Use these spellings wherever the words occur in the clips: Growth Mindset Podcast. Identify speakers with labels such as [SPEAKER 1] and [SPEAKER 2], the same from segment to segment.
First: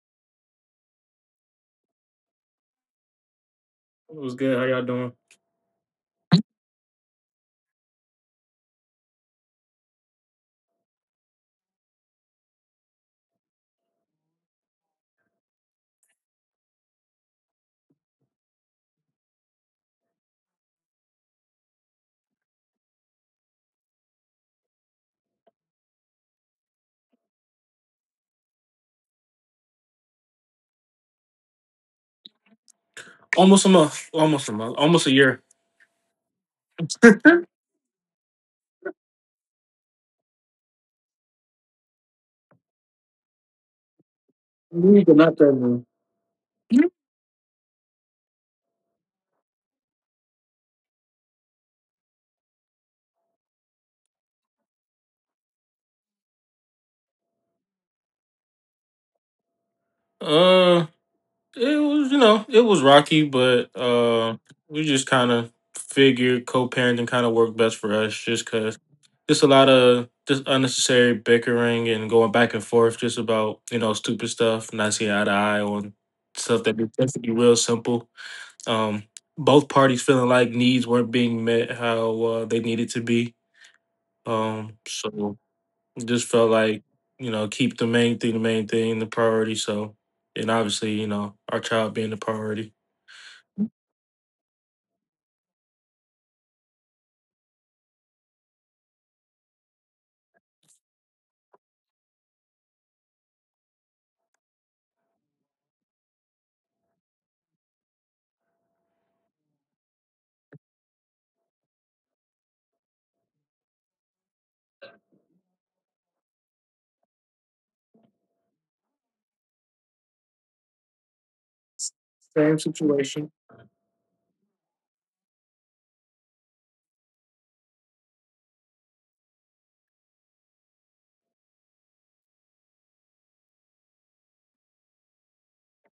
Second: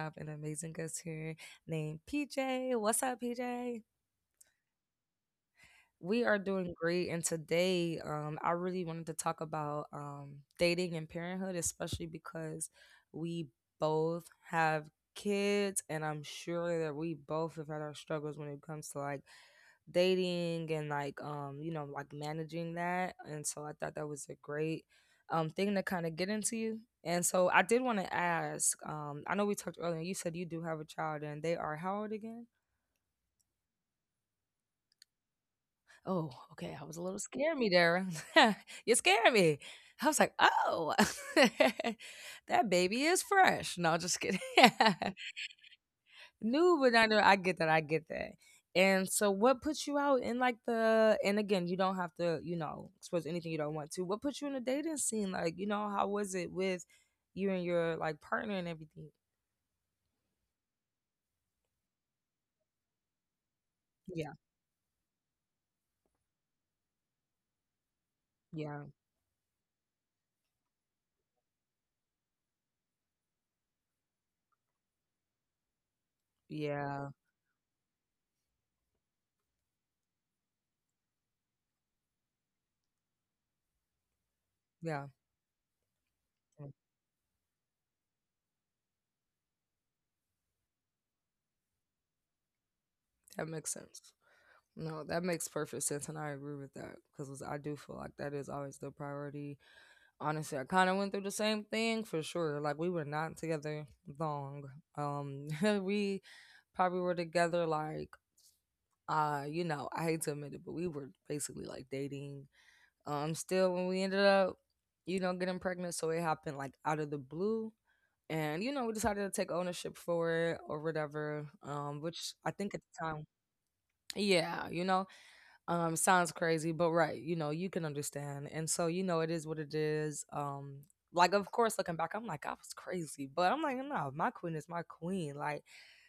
[SPEAKER 1] have an amazing guest here named PJ. What's up, PJ?
[SPEAKER 2] It was good. How y'all doing?
[SPEAKER 1] We are doing great. And today, I really wanted to talk about dating and parenthood, especially because we both have kids, and I'm sure that we both have had our struggles when it comes to like dating and like managing that, and so I thought that was a great thing to kind of get into. And so I did want to ask, I know we talked earlier, you said you do have a child, and they are how old again?
[SPEAKER 2] Almost a month. Almost a month. Almost a year.
[SPEAKER 1] Oh, okay, I was a little scared me there. You scared me. I was like, oh. That baby is fresh. No, just kidding.
[SPEAKER 2] We did not that long.
[SPEAKER 1] New, but not new. I get that. I get that. And so, what puts you out in like the? And again, you don't have to, you know, expose anything you don't want to. What put you in the dating scene? Like, you know, how was it with you and your like partner and everything?
[SPEAKER 2] Uh, it was you know it was rocky, but
[SPEAKER 1] Yeah,
[SPEAKER 2] we just kind of figured co-parenting kind of worked best for us, just
[SPEAKER 1] yeah,
[SPEAKER 2] cause just a lot of just unnecessary bickering and going back and forth just about you know stupid stuff, not seeing eye to eye on stuff that be
[SPEAKER 1] yeah,
[SPEAKER 2] supposed to be real simple. Um, Both parties feeling like needs weren't being met how they needed to be. Um,
[SPEAKER 1] yeah.
[SPEAKER 2] so it just felt
[SPEAKER 1] Yeah.
[SPEAKER 2] like, you know, keep the main thing the main thing, the priority. So, and obviously, you know, our child being the priority.
[SPEAKER 1] That makes sense. No, that makes perfect sense, and I agree with that because I do feel like that is always the priority. Honestly, I kind of went through the same thing for sure. Like we were not together long. Um, we probably were together like you know, I hate to admit it, but we were basically like dating. Still when we ended up, you know, getting pregnant, so it happened like out of the blue. And you know, we decided to take ownership for it or whatever. Which I
[SPEAKER 2] Same
[SPEAKER 1] think at the time,
[SPEAKER 2] situation.
[SPEAKER 1] yeah, you know, sounds crazy, but right, you know, you can understand. And so, you know, it is what it is. Like of course looking back, I'm like, I was crazy. But I'm like, no, my queen is my queen. Like,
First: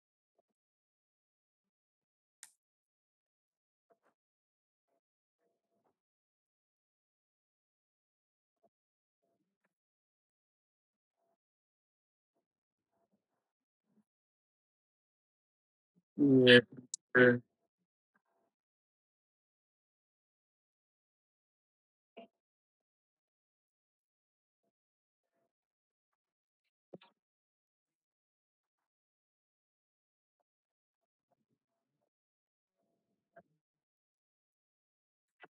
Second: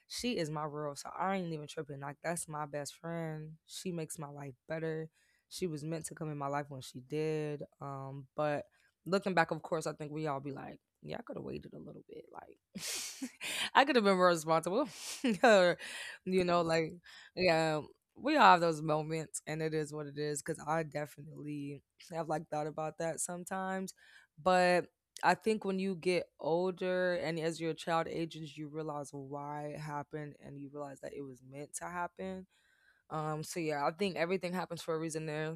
[SPEAKER 1] she is my world. So I ain't even tripping. Like, that's my best friend. She makes my life better. She was meant to come in my life when she did. But looking back, of course, I think we all be like, yeah, I could have waited a little bit. Like, I could have been more responsible. or, you
[SPEAKER 2] Yeah.
[SPEAKER 1] know, like, yeah, we all have those moments and it is what it is because I definitely have like thought about that sometimes. But I think when you get older and as your child ages, you realize why it happened and you realize that it was meant to happen. So yeah, I think everything happens for a reason there.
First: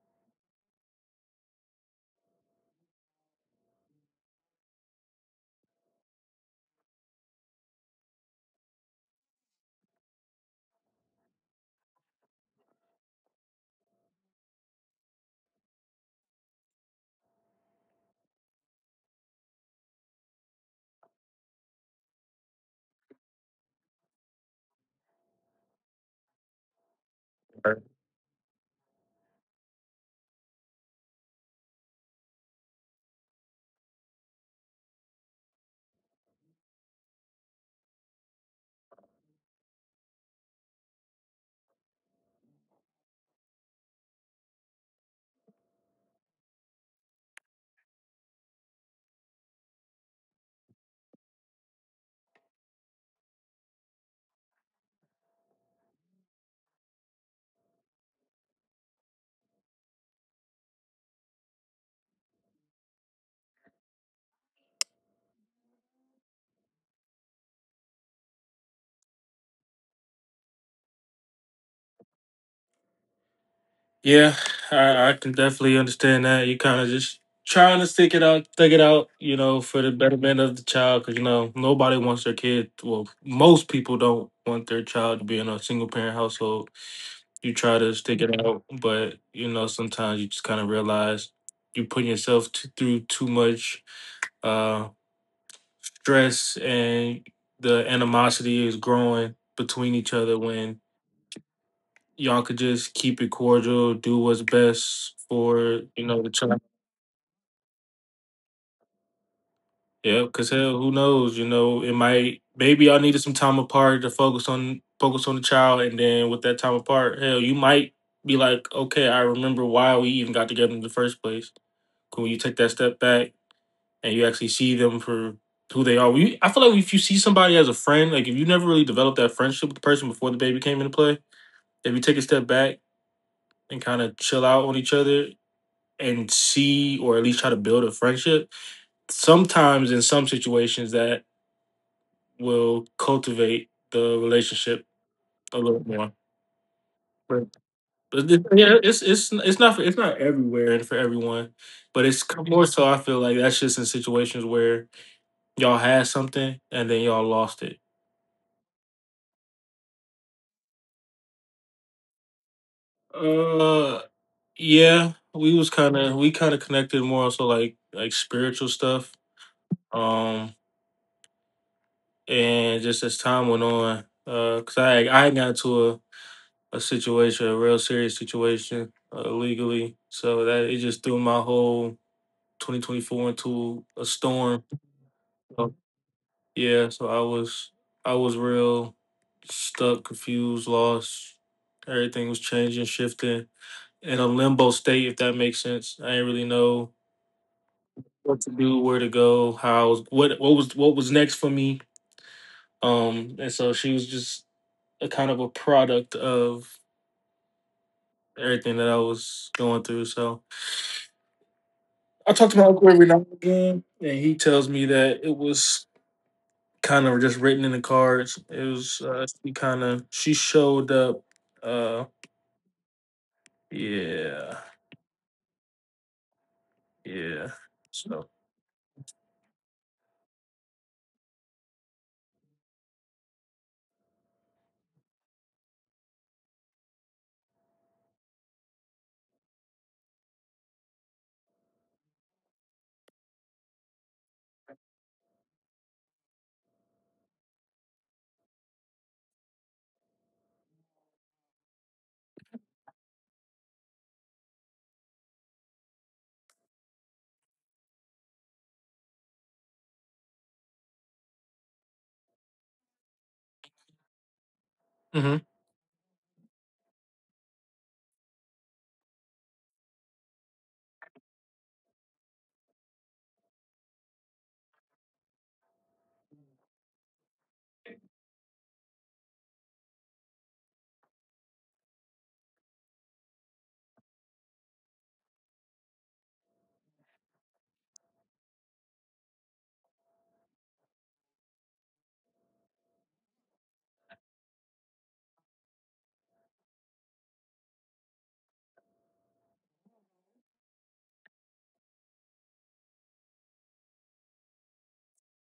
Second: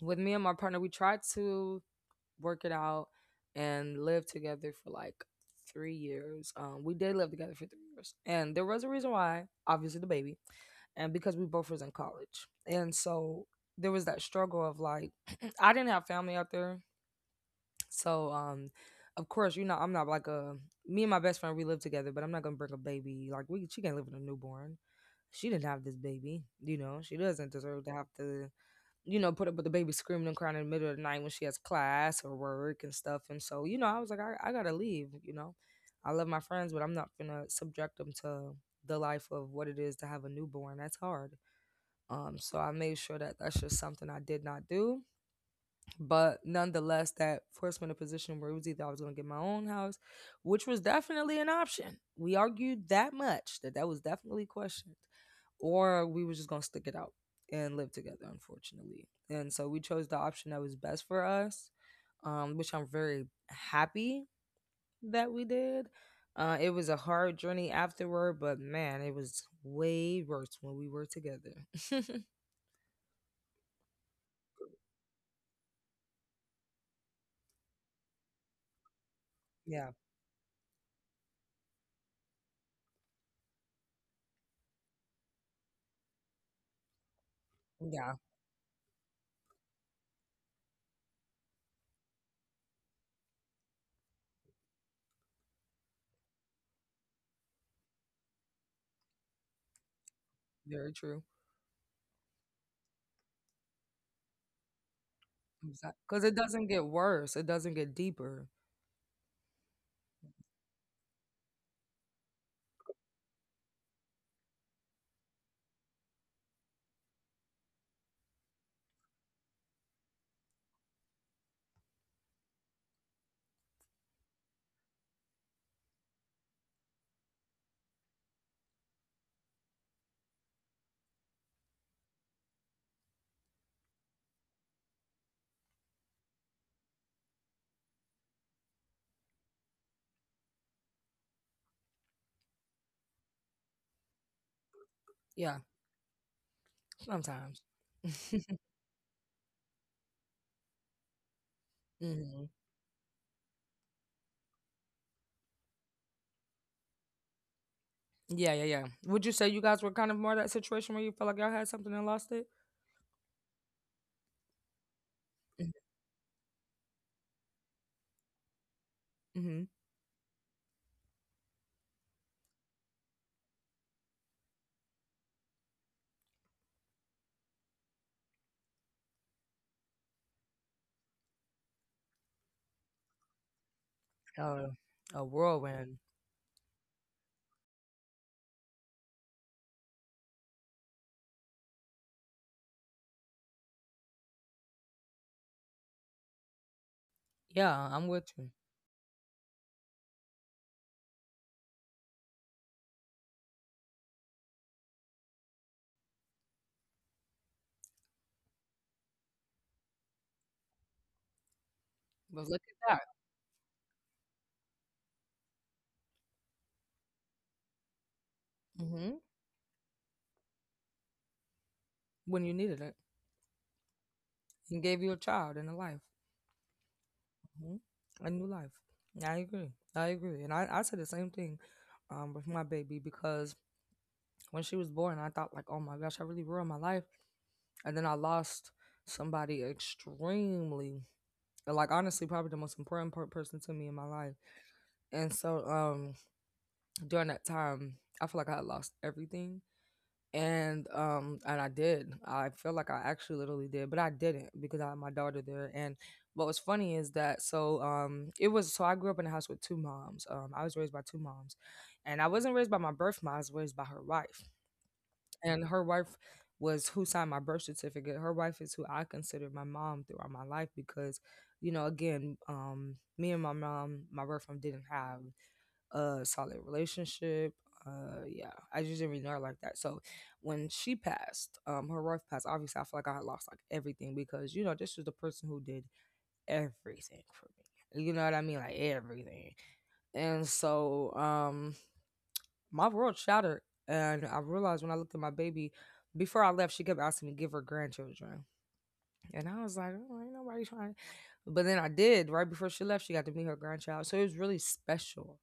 [SPEAKER 1] With me and my partner, we tried to work it out and live together for like 3 years. We did live together for 3 years, and there was a reason why, obviously the baby, and because we both was in college. And so there was that struggle of like I didn't have family out there. So of course, you know, I'm not like a, me and my best friend we live together, but I'm not gonna bring a baby, like we she can't live with a newborn. She didn't have this baby, you know, she doesn't deserve to have to, you know, put up with the baby screaming and crying in the middle of the night when she has class or work and stuff. And so you know I was like, I gotta leave, you know. I love my friends, but I'm not gonna subject them to the life of what it is to have a newborn. That's hard. So I made sure that that's just something I did not do. But nonetheless, that forced me in a position where it was either I was going to get my own house, which was definitely an option. We argued that much that that was definitely questioned, or we were just going to stick it out and live together, unfortunately. And so we chose the option that was best for us, which I'm very happy that we did. It was a hard journey afterward, but man, it was way worse when we were together.
[SPEAKER 2] Yeah, I can definitely understand that. You kind of just trying to stick it out, you know, for the
[SPEAKER 1] Yeah.
[SPEAKER 2] betterment of the child, because you know nobody wants their kid. Well, most people don't want their child to be in a single parent household. You try to
[SPEAKER 1] Yeah,
[SPEAKER 2] stick it out, but you know sometimes you just kind of realize you putting yourself through too much uh, stress, and the animosity is growing between each other when
[SPEAKER 1] very true.
[SPEAKER 2] y'all could just keep it cordial, do what's best for you know
[SPEAKER 1] Because
[SPEAKER 2] the
[SPEAKER 1] it
[SPEAKER 2] child.
[SPEAKER 1] doesn't get worse, it doesn't get deeper.
[SPEAKER 2] Yeah, because hell, who knows? You know, it might maybe y'all needed some time apart to focus on the child, and then with that time apart, hell, you might be like, okay, I remember why we even got together in the first place. 'Cause when you take that step back and you actually see them for who they are, we, I feel like if you see somebody as a friend, like if you never really developed that friendship with the person before the baby came into play, if you take a step back and kind of chill out on each other and see, or at least try to build a friendship, sometimes in some situations that will cultivate the relationship a
[SPEAKER 1] Yeah,
[SPEAKER 2] little more. But,
[SPEAKER 1] sometimes.
[SPEAKER 2] but yeah, it's not for, it's not everywhere and for everyone, but it's
[SPEAKER 1] Hmm.
[SPEAKER 2] more so. I feel like that's just in situations where y'all had something and then y'all lost it.
[SPEAKER 1] Yeah, yeah, yeah. Would you say you guys were kind of more that situation where you felt like y'all had something and lost it?
[SPEAKER 2] Uh, yeah, we kind of connected more also like spiritual stuff.
[SPEAKER 1] Mm-hmm.
[SPEAKER 2] Um, and just as time went on, cause I got into a situation, a real serious situation legally. So that it just threw my whole 2024 into a storm.
[SPEAKER 1] Uh, a
[SPEAKER 2] So,
[SPEAKER 1] whirlwind.
[SPEAKER 2] yeah, so I was real stuck, confused, lost. Everything was changing, shifting in a limbo state, if that makes sense. I didn't really know
[SPEAKER 1] Yeah, I'm with
[SPEAKER 2] what to
[SPEAKER 1] you.
[SPEAKER 2] do, where to go, how I was, what was next for me. And so she was just a kind of a product of everything that I was going through. So I
[SPEAKER 1] But
[SPEAKER 2] talk to
[SPEAKER 1] look
[SPEAKER 2] my uncle
[SPEAKER 1] at
[SPEAKER 2] every now and again, and he tells me that it was kind of just written in the cards. It
[SPEAKER 1] that.
[SPEAKER 2] was
[SPEAKER 1] Hmm.
[SPEAKER 2] she kind of she showed up. Uh,
[SPEAKER 1] When you needed it,
[SPEAKER 2] yeah,
[SPEAKER 1] and gave you a child and a life,
[SPEAKER 2] yeah.
[SPEAKER 1] hmm,
[SPEAKER 2] So,
[SPEAKER 1] a new life. Yeah, I agree. I agree. And I said the same thing, with my baby because when she was born, I thought like, oh my gosh, I really ruined my life. And then I lost somebody extremely, like honestly probably the most important person to me in my life. And so during that time, I feel like I had lost everything. And and I did. I feel like I actually literally did, but I didn't because I had my daughter there. And what was funny is that, so it was, so I grew up in a house with two moms. I was raised by two moms. And I wasn't raised by my birth mom, I was raised by her wife,
[SPEAKER 2] hmm
[SPEAKER 1] and her wife was who signed my birth certificate. Her wife is who I considered my mom throughout my life because, you know, again, me and my mom, my birth mom, didn't have a solid relationship. Yeah, I just didn't really know her like that. So when she passed, her wife passed. Obviously, I feel like I had lost like everything because you know this was the person who did everything for me. You know what I mean? Like everything. And so, my world shattered. And I realized when I looked at my baby, before I left, she kept asking me to give her grandchildren. And I was like, oh, ain't nobody trying. But then I did. Right before she left, she got to meet her grandchild. So it was really special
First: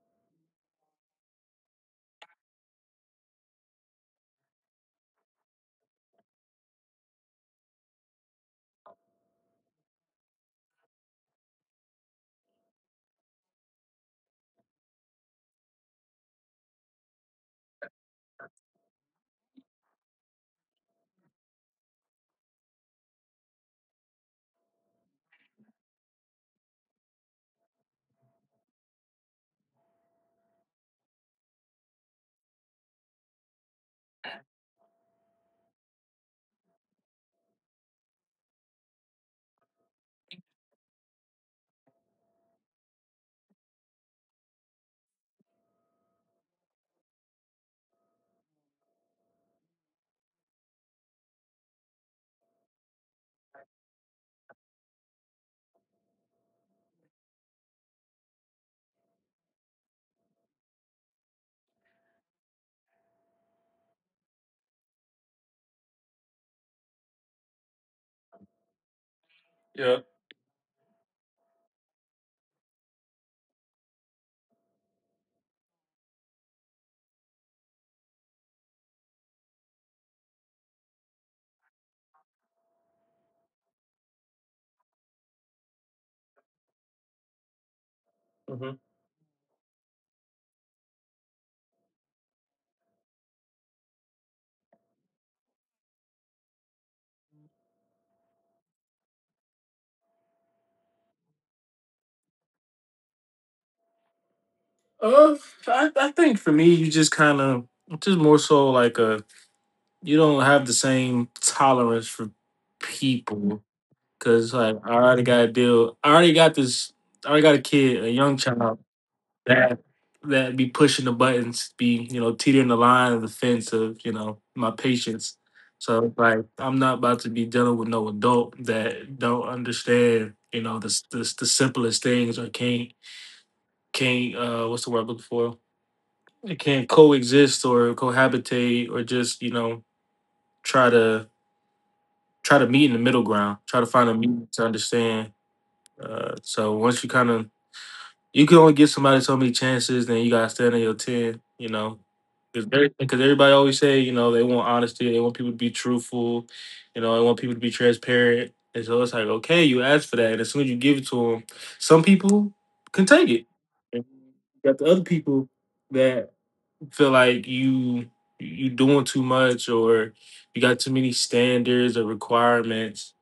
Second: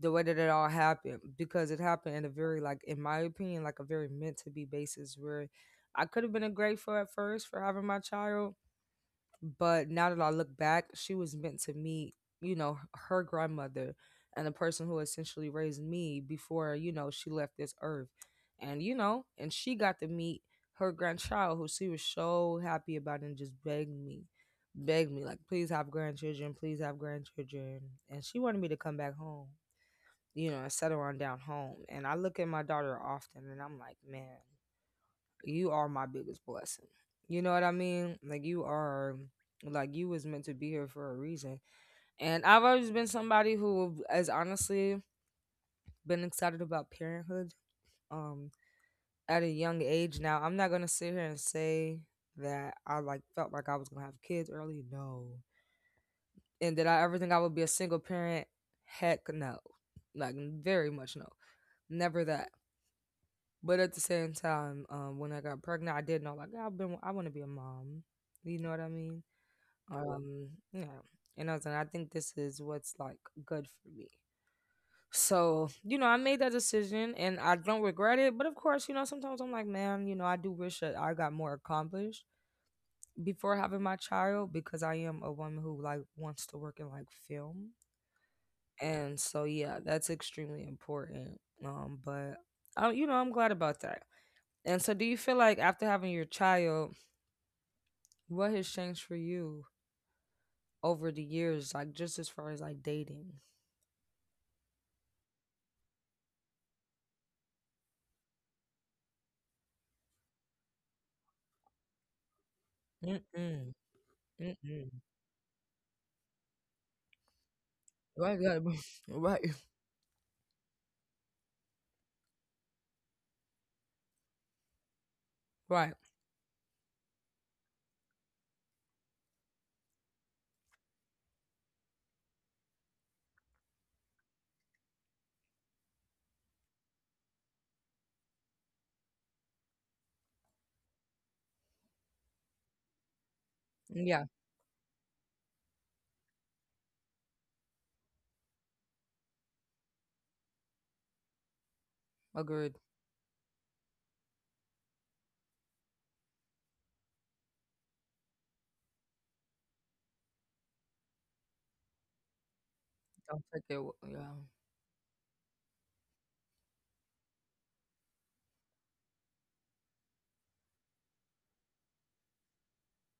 [SPEAKER 1] the way that it all happened, because it happened in a very, like, in my opinion, like a very meant to be basis, where I could have been ungrateful at first for having my child, but now that I look back, she was meant to meet, you know, her grandmother and the person who essentially raised me before, you know, she left this earth. And, you know, and she got to meet her grandchild who she was so happy about, and just begged me, like, please have grandchildren, please have grandchildren. And she wanted me to come back home, you know, and settle on down home. And I look at my daughter often and I'm like, man, you are my biggest blessing. You know what I mean? Like you are, like you was meant to be here for a reason. And I've always been somebody who has honestly been excited about parenthood um at a young age. Now, I'm not going to sit here and say that I like felt like I was going to have kids early. No. And did I ever think I would be a single parent? Heck no. Like very much no. Never that. But at the same time, when I got pregnant, I did know like I want to be a mom. You know what I mean?
[SPEAKER 2] yeah.
[SPEAKER 1] Cool. Yeah. And I was like, I think this is what's like good for me. So you know, I made that decision, and I don't regret it. But of course, you know, sometimes I'm like, man, you know, I do wish that I got more accomplished before having my child because I am a woman who like wants to work in like film,
[SPEAKER 2] Hmm.
[SPEAKER 1] and so yeah, that's extremely important. But you know, I'm glad about that. And so, do you feel like after having your child, what has changed for you over the years, like just as far as like dating?
[SPEAKER 2] Uh, I think for me, you just just more so like a you don't have the same tolerance for people
[SPEAKER 1] Mm-mm.
[SPEAKER 2] because like
[SPEAKER 1] Mm-mm.
[SPEAKER 2] I already got a deal. I already got this. I already got a kid, a young
[SPEAKER 1] Right, yeah,
[SPEAKER 2] child.
[SPEAKER 1] right,
[SPEAKER 2] That that be pushing the buttons, be you know teetering the line of the fence of you know my patience.
[SPEAKER 1] right.
[SPEAKER 2] So like I'm not about to be dealing with no adult that don't understand you know the simplest things or can't what's the word I'm looking for? It can't coexist or cohabitate or just you know try to try to meet in the middle ground, try to find a
[SPEAKER 1] Yeah,
[SPEAKER 2] meet to understand. So once you kind of you can only give somebody so many chances, then you gotta stand on your ten. You know,
[SPEAKER 1] agreed.
[SPEAKER 2] because everybody always say you know they want honesty, they want people to be truthful, you know, they want people to be transparent, and so it's like okay, you ask for that, and as soon as you give it to them, some people can take
[SPEAKER 1] Don't
[SPEAKER 2] it,
[SPEAKER 1] take it.
[SPEAKER 2] and
[SPEAKER 1] Yeah,
[SPEAKER 2] you got the other people that feel like you doing too much or you got too many standards or requirements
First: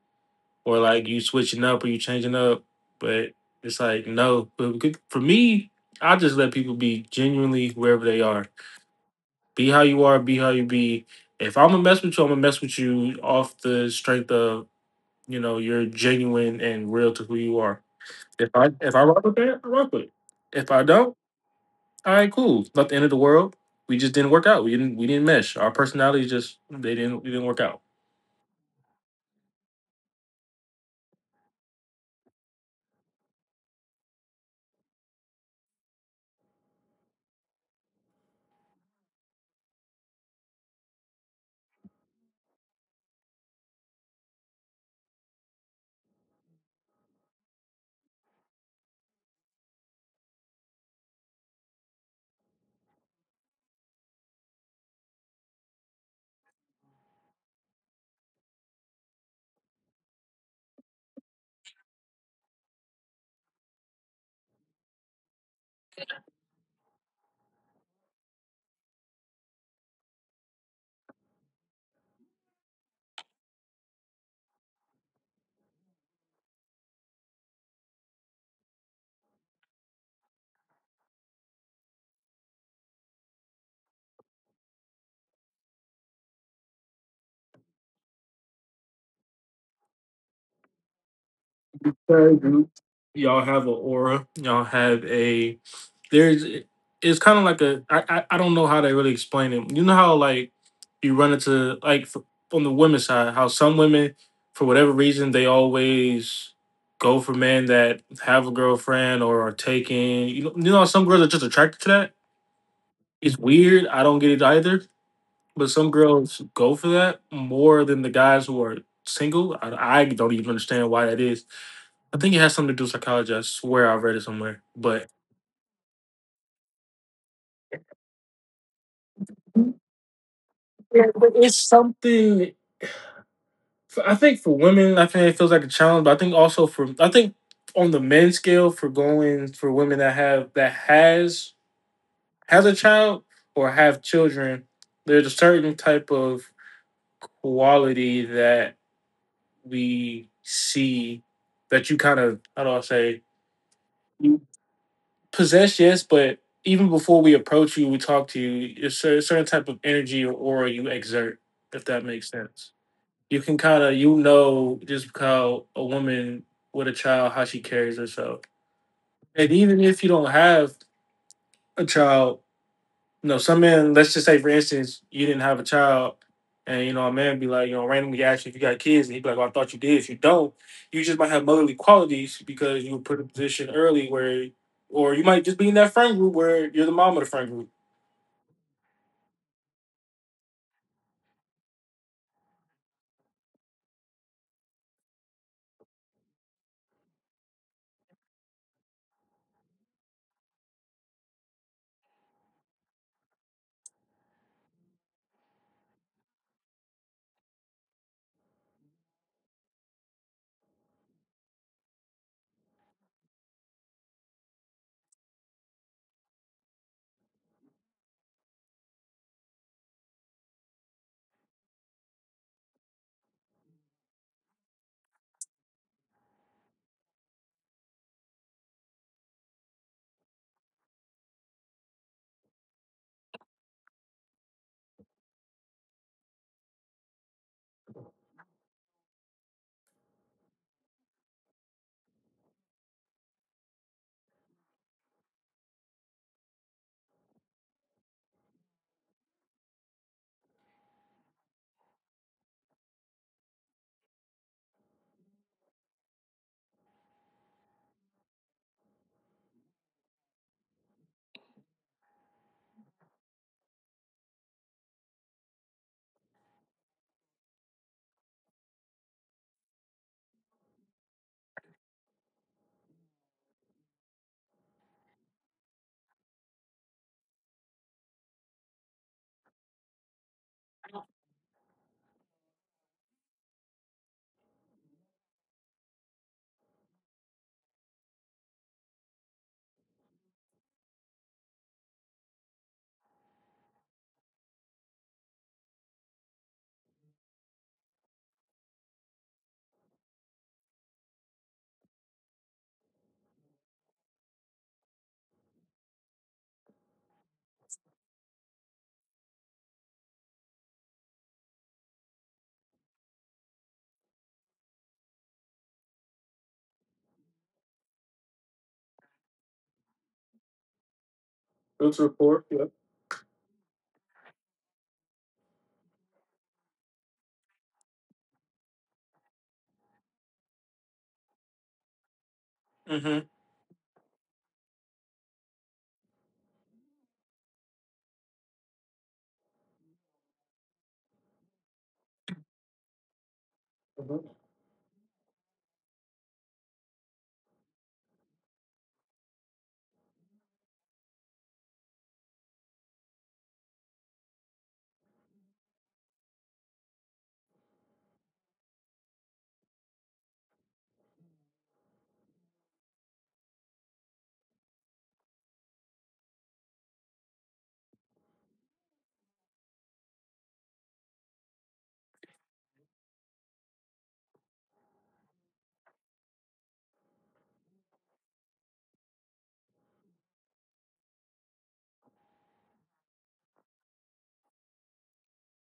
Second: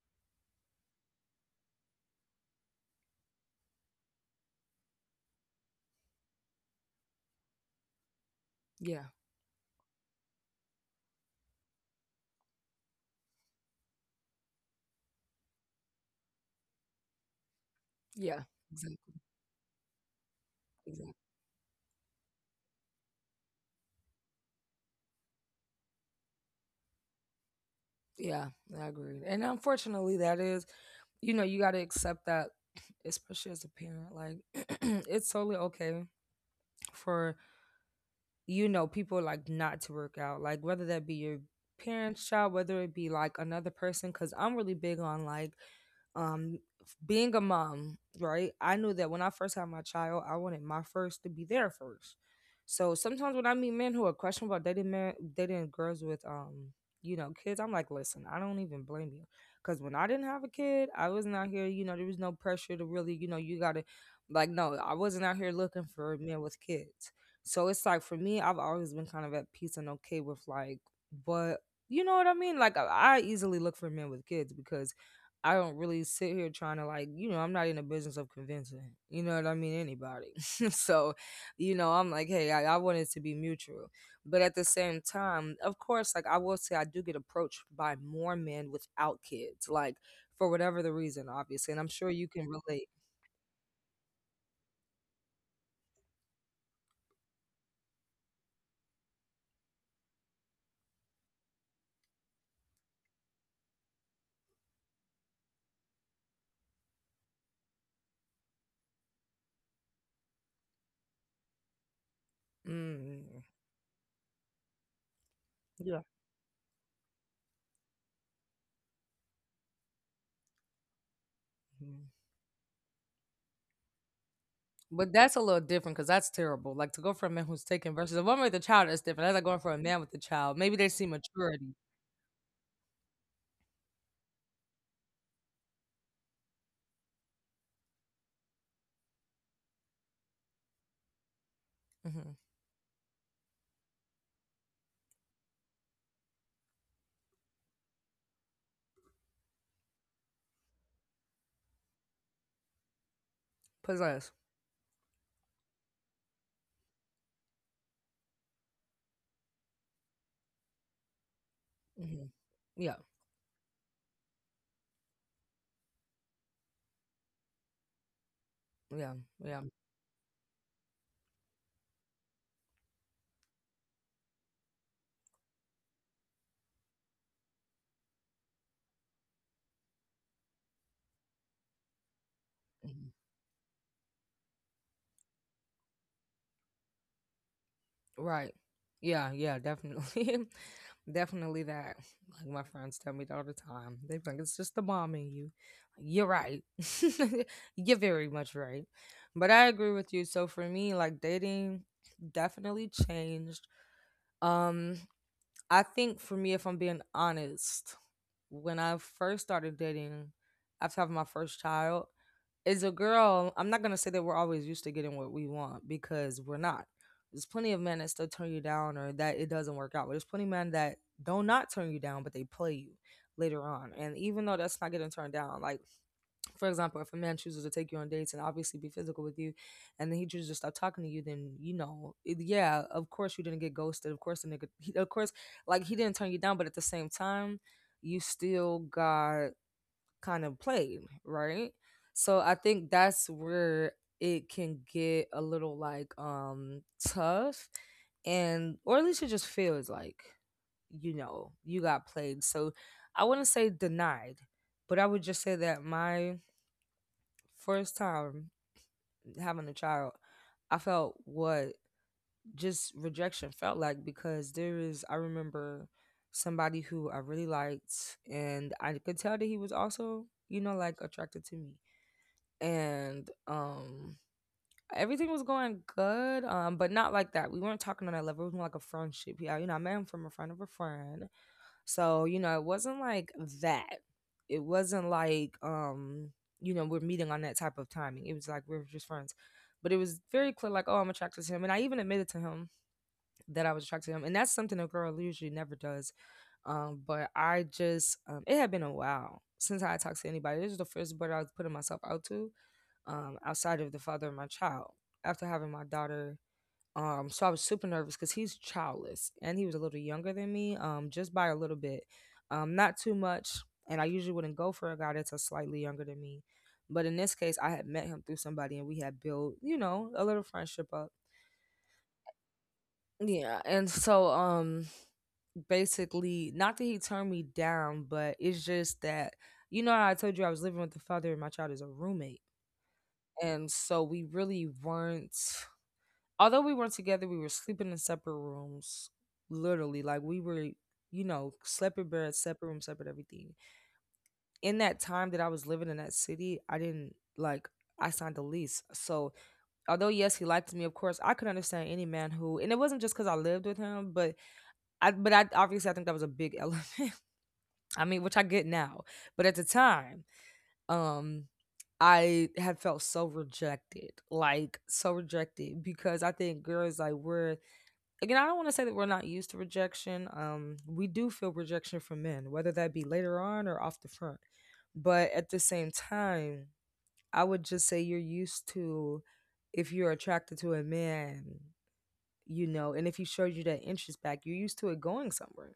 [SPEAKER 2] or like you switching up or you changing up. But it's like no. But for me, I just let people be genuinely wherever they are.
[SPEAKER 1] yeah,
[SPEAKER 2] Be how you are. Be how you be. If I'm gonna mess with you, I'm gonna mess with you off the strength of you know you're genuine and real to who you are.
[SPEAKER 1] yeah.
[SPEAKER 2] If I
[SPEAKER 1] Exactly,
[SPEAKER 2] rock with that, I rock with it. If I
[SPEAKER 1] exactly.
[SPEAKER 2] don't, all right, cool. Not the end of the world. We just didn't work out. We didn't mesh. Our personalities just they didn't we didn't work out.
[SPEAKER 1] Yeah, I agree. And unfortunately, that is, you know, you got to accept that, especially as a parent. Like, it's totally okay for people like not to work out, like whether that be your parents, child, whether it be like another person. Because I'm really big on, like, being a mom, right? I knew that when I first had my child, I wanted my first to be there first. So sometimes when I meet men who are questionable about dating girls with, kids, I'm like, listen, I don't even blame you. Because when I didn't have a kid, I wasn't out here, there was no pressure to really, you gotta like, no, I wasn't out here looking for men with kids. So it's like, for me, I've always been kind of at peace and okay with like, but you know what I mean? Like I easily look for men with kids. Because I don't really sit here trying to, like, you know, I'm not in the business of convincing, you know what I mean, anybody. So, you know, I'm like, hey, I want it to be mutual. But at the same time, of course, like I will say I do get approached by more men without kids, like for whatever the reason, obviously. And I'm sure you
[SPEAKER 2] Very
[SPEAKER 1] can
[SPEAKER 2] good.
[SPEAKER 1] relate.
[SPEAKER 2] Y'all have an aura. Y'all have a. There's. It's kind of like a. I don't know how to really explain it. You know how like you run into like f on the women's side how some women for whatever reason they always go for men that have a girlfriend or are taking. You know how some girls are just attracted to that. It's
[SPEAKER 1] Mm,
[SPEAKER 2] weird. I don't get it either. But some
[SPEAKER 1] yeah.
[SPEAKER 2] girls go for that more than the guys who are single. I don't even understand why that is.
[SPEAKER 1] Mm-hmm.
[SPEAKER 2] I think it has something to do with psychology. I swear I read it somewhere. But
[SPEAKER 1] But that's a little different, because that's terrible. Like, to go for a man who's taken versus a woman with a child is different. That's like going for a man with a child. Maybe they see
[SPEAKER 2] yeah, but it's
[SPEAKER 1] maturity,
[SPEAKER 2] something. I think for women, I think it feels like a challenge. But I think also for I think on the men's scale for going for women that have that has
[SPEAKER 1] hmm,
[SPEAKER 2] a child or have children, there's a certain type of quality that we see that you kind of how do I say
[SPEAKER 1] possess.
[SPEAKER 2] you possess. Yes, but even before we approach you we talk to you it's a certain type of energy or aura you exert, if that
[SPEAKER 1] Hmm.
[SPEAKER 2] makes sense.
[SPEAKER 1] Yeah,
[SPEAKER 2] You can kind of you know just how a woman with a child how she carries herself,
[SPEAKER 1] yeah,
[SPEAKER 2] and
[SPEAKER 1] yeah.
[SPEAKER 2] even if you don't have a child, you know, some men, let's just say for instance, you didn't have a child and you know, a man be like, you know, randomly ask you if you got kids and he'd be like, well, I thought you did. If you don't, you just might have motherly qualities because you were
[SPEAKER 1] Hmm.
[SPEAKER 2] put in a position early where or you might just be in that friend group where you're the mom of the friend group.
[SPEAKER 1] Right. Yeah, yeah, definitely. Definitely that. Like my friends tell me that all the time. They think it's just the mom in you. You're right. You're very much right. But I agree with you. So for me, like, dating definitely changed. Um, I think for me, if I'm being honest, when I first started dating after having my first child, as a girl, I'm not gonna say that we're always used to getting what we want, because we're not. There's plenty of men that still turn you down or that it doesn't work out. But there's plenty of men that do not turn you down, but they play you later on. And even though that's not getting turned down, like, for example, if a man chooses to take you on dates and obviously be physical with you, and then he chooses to stop talking to you, then, you know, it, yeah, of course you didn't get ghosted. Of course the nigga, he, of course, like he didn't turn you down, but at the same time, you still got kind of played, right? So I think that's where it can get a little, like, tough, and or at least it just feels like you know you got played. So I wouldn't say denied, but I would just say that my first time having a child, I felt what just rejection felt like. Because there is, I remember somebody who I really liked, and I could tell that he was also, you know, like, attracted to me. And everything was going good, but not like that. We weren't talking on that level. It was more like a friendship. Yeah, you know, I met him from a friend of a friend. So, you know, it wasn't like that. It wasn't like, you know, we're meeting on that type of timing. It was like we are just friends. But it was very clear, like, oh, I'm attracted to him. And I even admitted to him that I was attracted to him. And that's something a girl usually never does. But I just it had been a while since I had talked to anybody. This is the first boy I was putting myself out to, outside of the father of my child. After having my daughter, so I was super nervous because he's childless, and he was a little younger than me, just by a little bit, not too much. And I usually wouldn't go for a guy that's a slightly younger than me, but in this case, I had met him through somebody and we had built, you know, a little friendship up.
[SPEAKER 2] That's a report, yeah.
[SPEAKER 1] Yeah, and so basically, not that he turned me down, but it's just that, you know, how I told you I was living with the father and my child is a roommate,
[SPEAKER 2] Mm-hmm.
[SPEAKER 1] and so we really weren't although we weren't together, we were sleeping in separate rooms. Literally, like we were, you know, slept in bed, separate room, separate everything. In that time that I was living in that city, I didn't like I signed a lease. So although yes, he liked me, of course, I could understand any man who and it wasn't just because I lived with him, but I obviously I think that was a big element. I mean, which I get now. But at the time, um, I had felt so rejected, like so rejected, because I think girls, like, we're again, I don't want to say that we're not used to rejection. We do feel rejection from men, whether that be later on or off the front. But at the same time, I would just say you're used to if you're attracted to a man, you know, and if he showed you that interest back, you're used to it going somewhere.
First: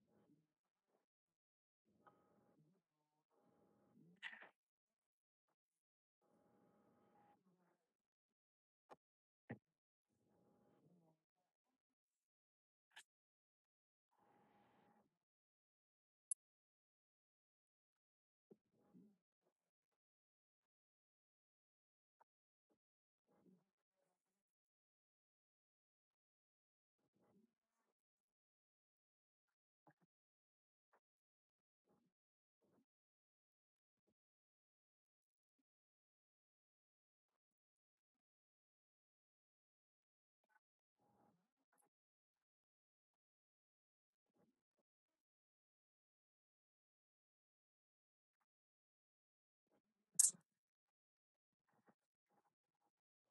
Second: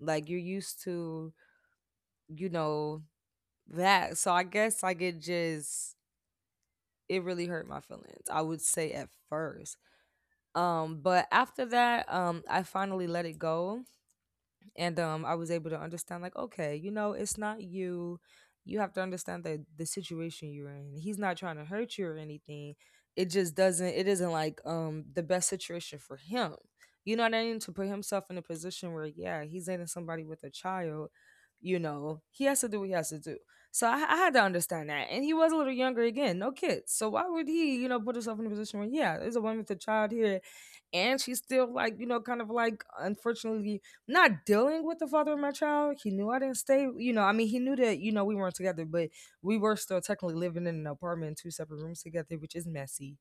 [SPEAKER 1] Like you're used to, you know, that. So I guess, like, it just it really hurt my feelings, I would say at first. But after that, I finally let it go. And I was able to understand, like, okay, you know, it's not you. You have to understand that the situation you're in, he's not trying to hurt you or anything. It just doesn't it isn't like, the best situation for him, you know what I mean, to put himself in a position where, yeah, he's dating somebody with a child. You know, he has to do what he has to do. So I had to understand that. And he was a little younger, again, no kids, so why would he, you know, put himself in a position where, yeah, there's a woman with a child here, and she's still, like, you know, kind of like, unfortunately, not dealing with the father of my child. He knew I didn't stay, you know, I mean, he knew that, you know, we weren't together, but we were still technically living in an apartment, two separate rooms together, which is messy.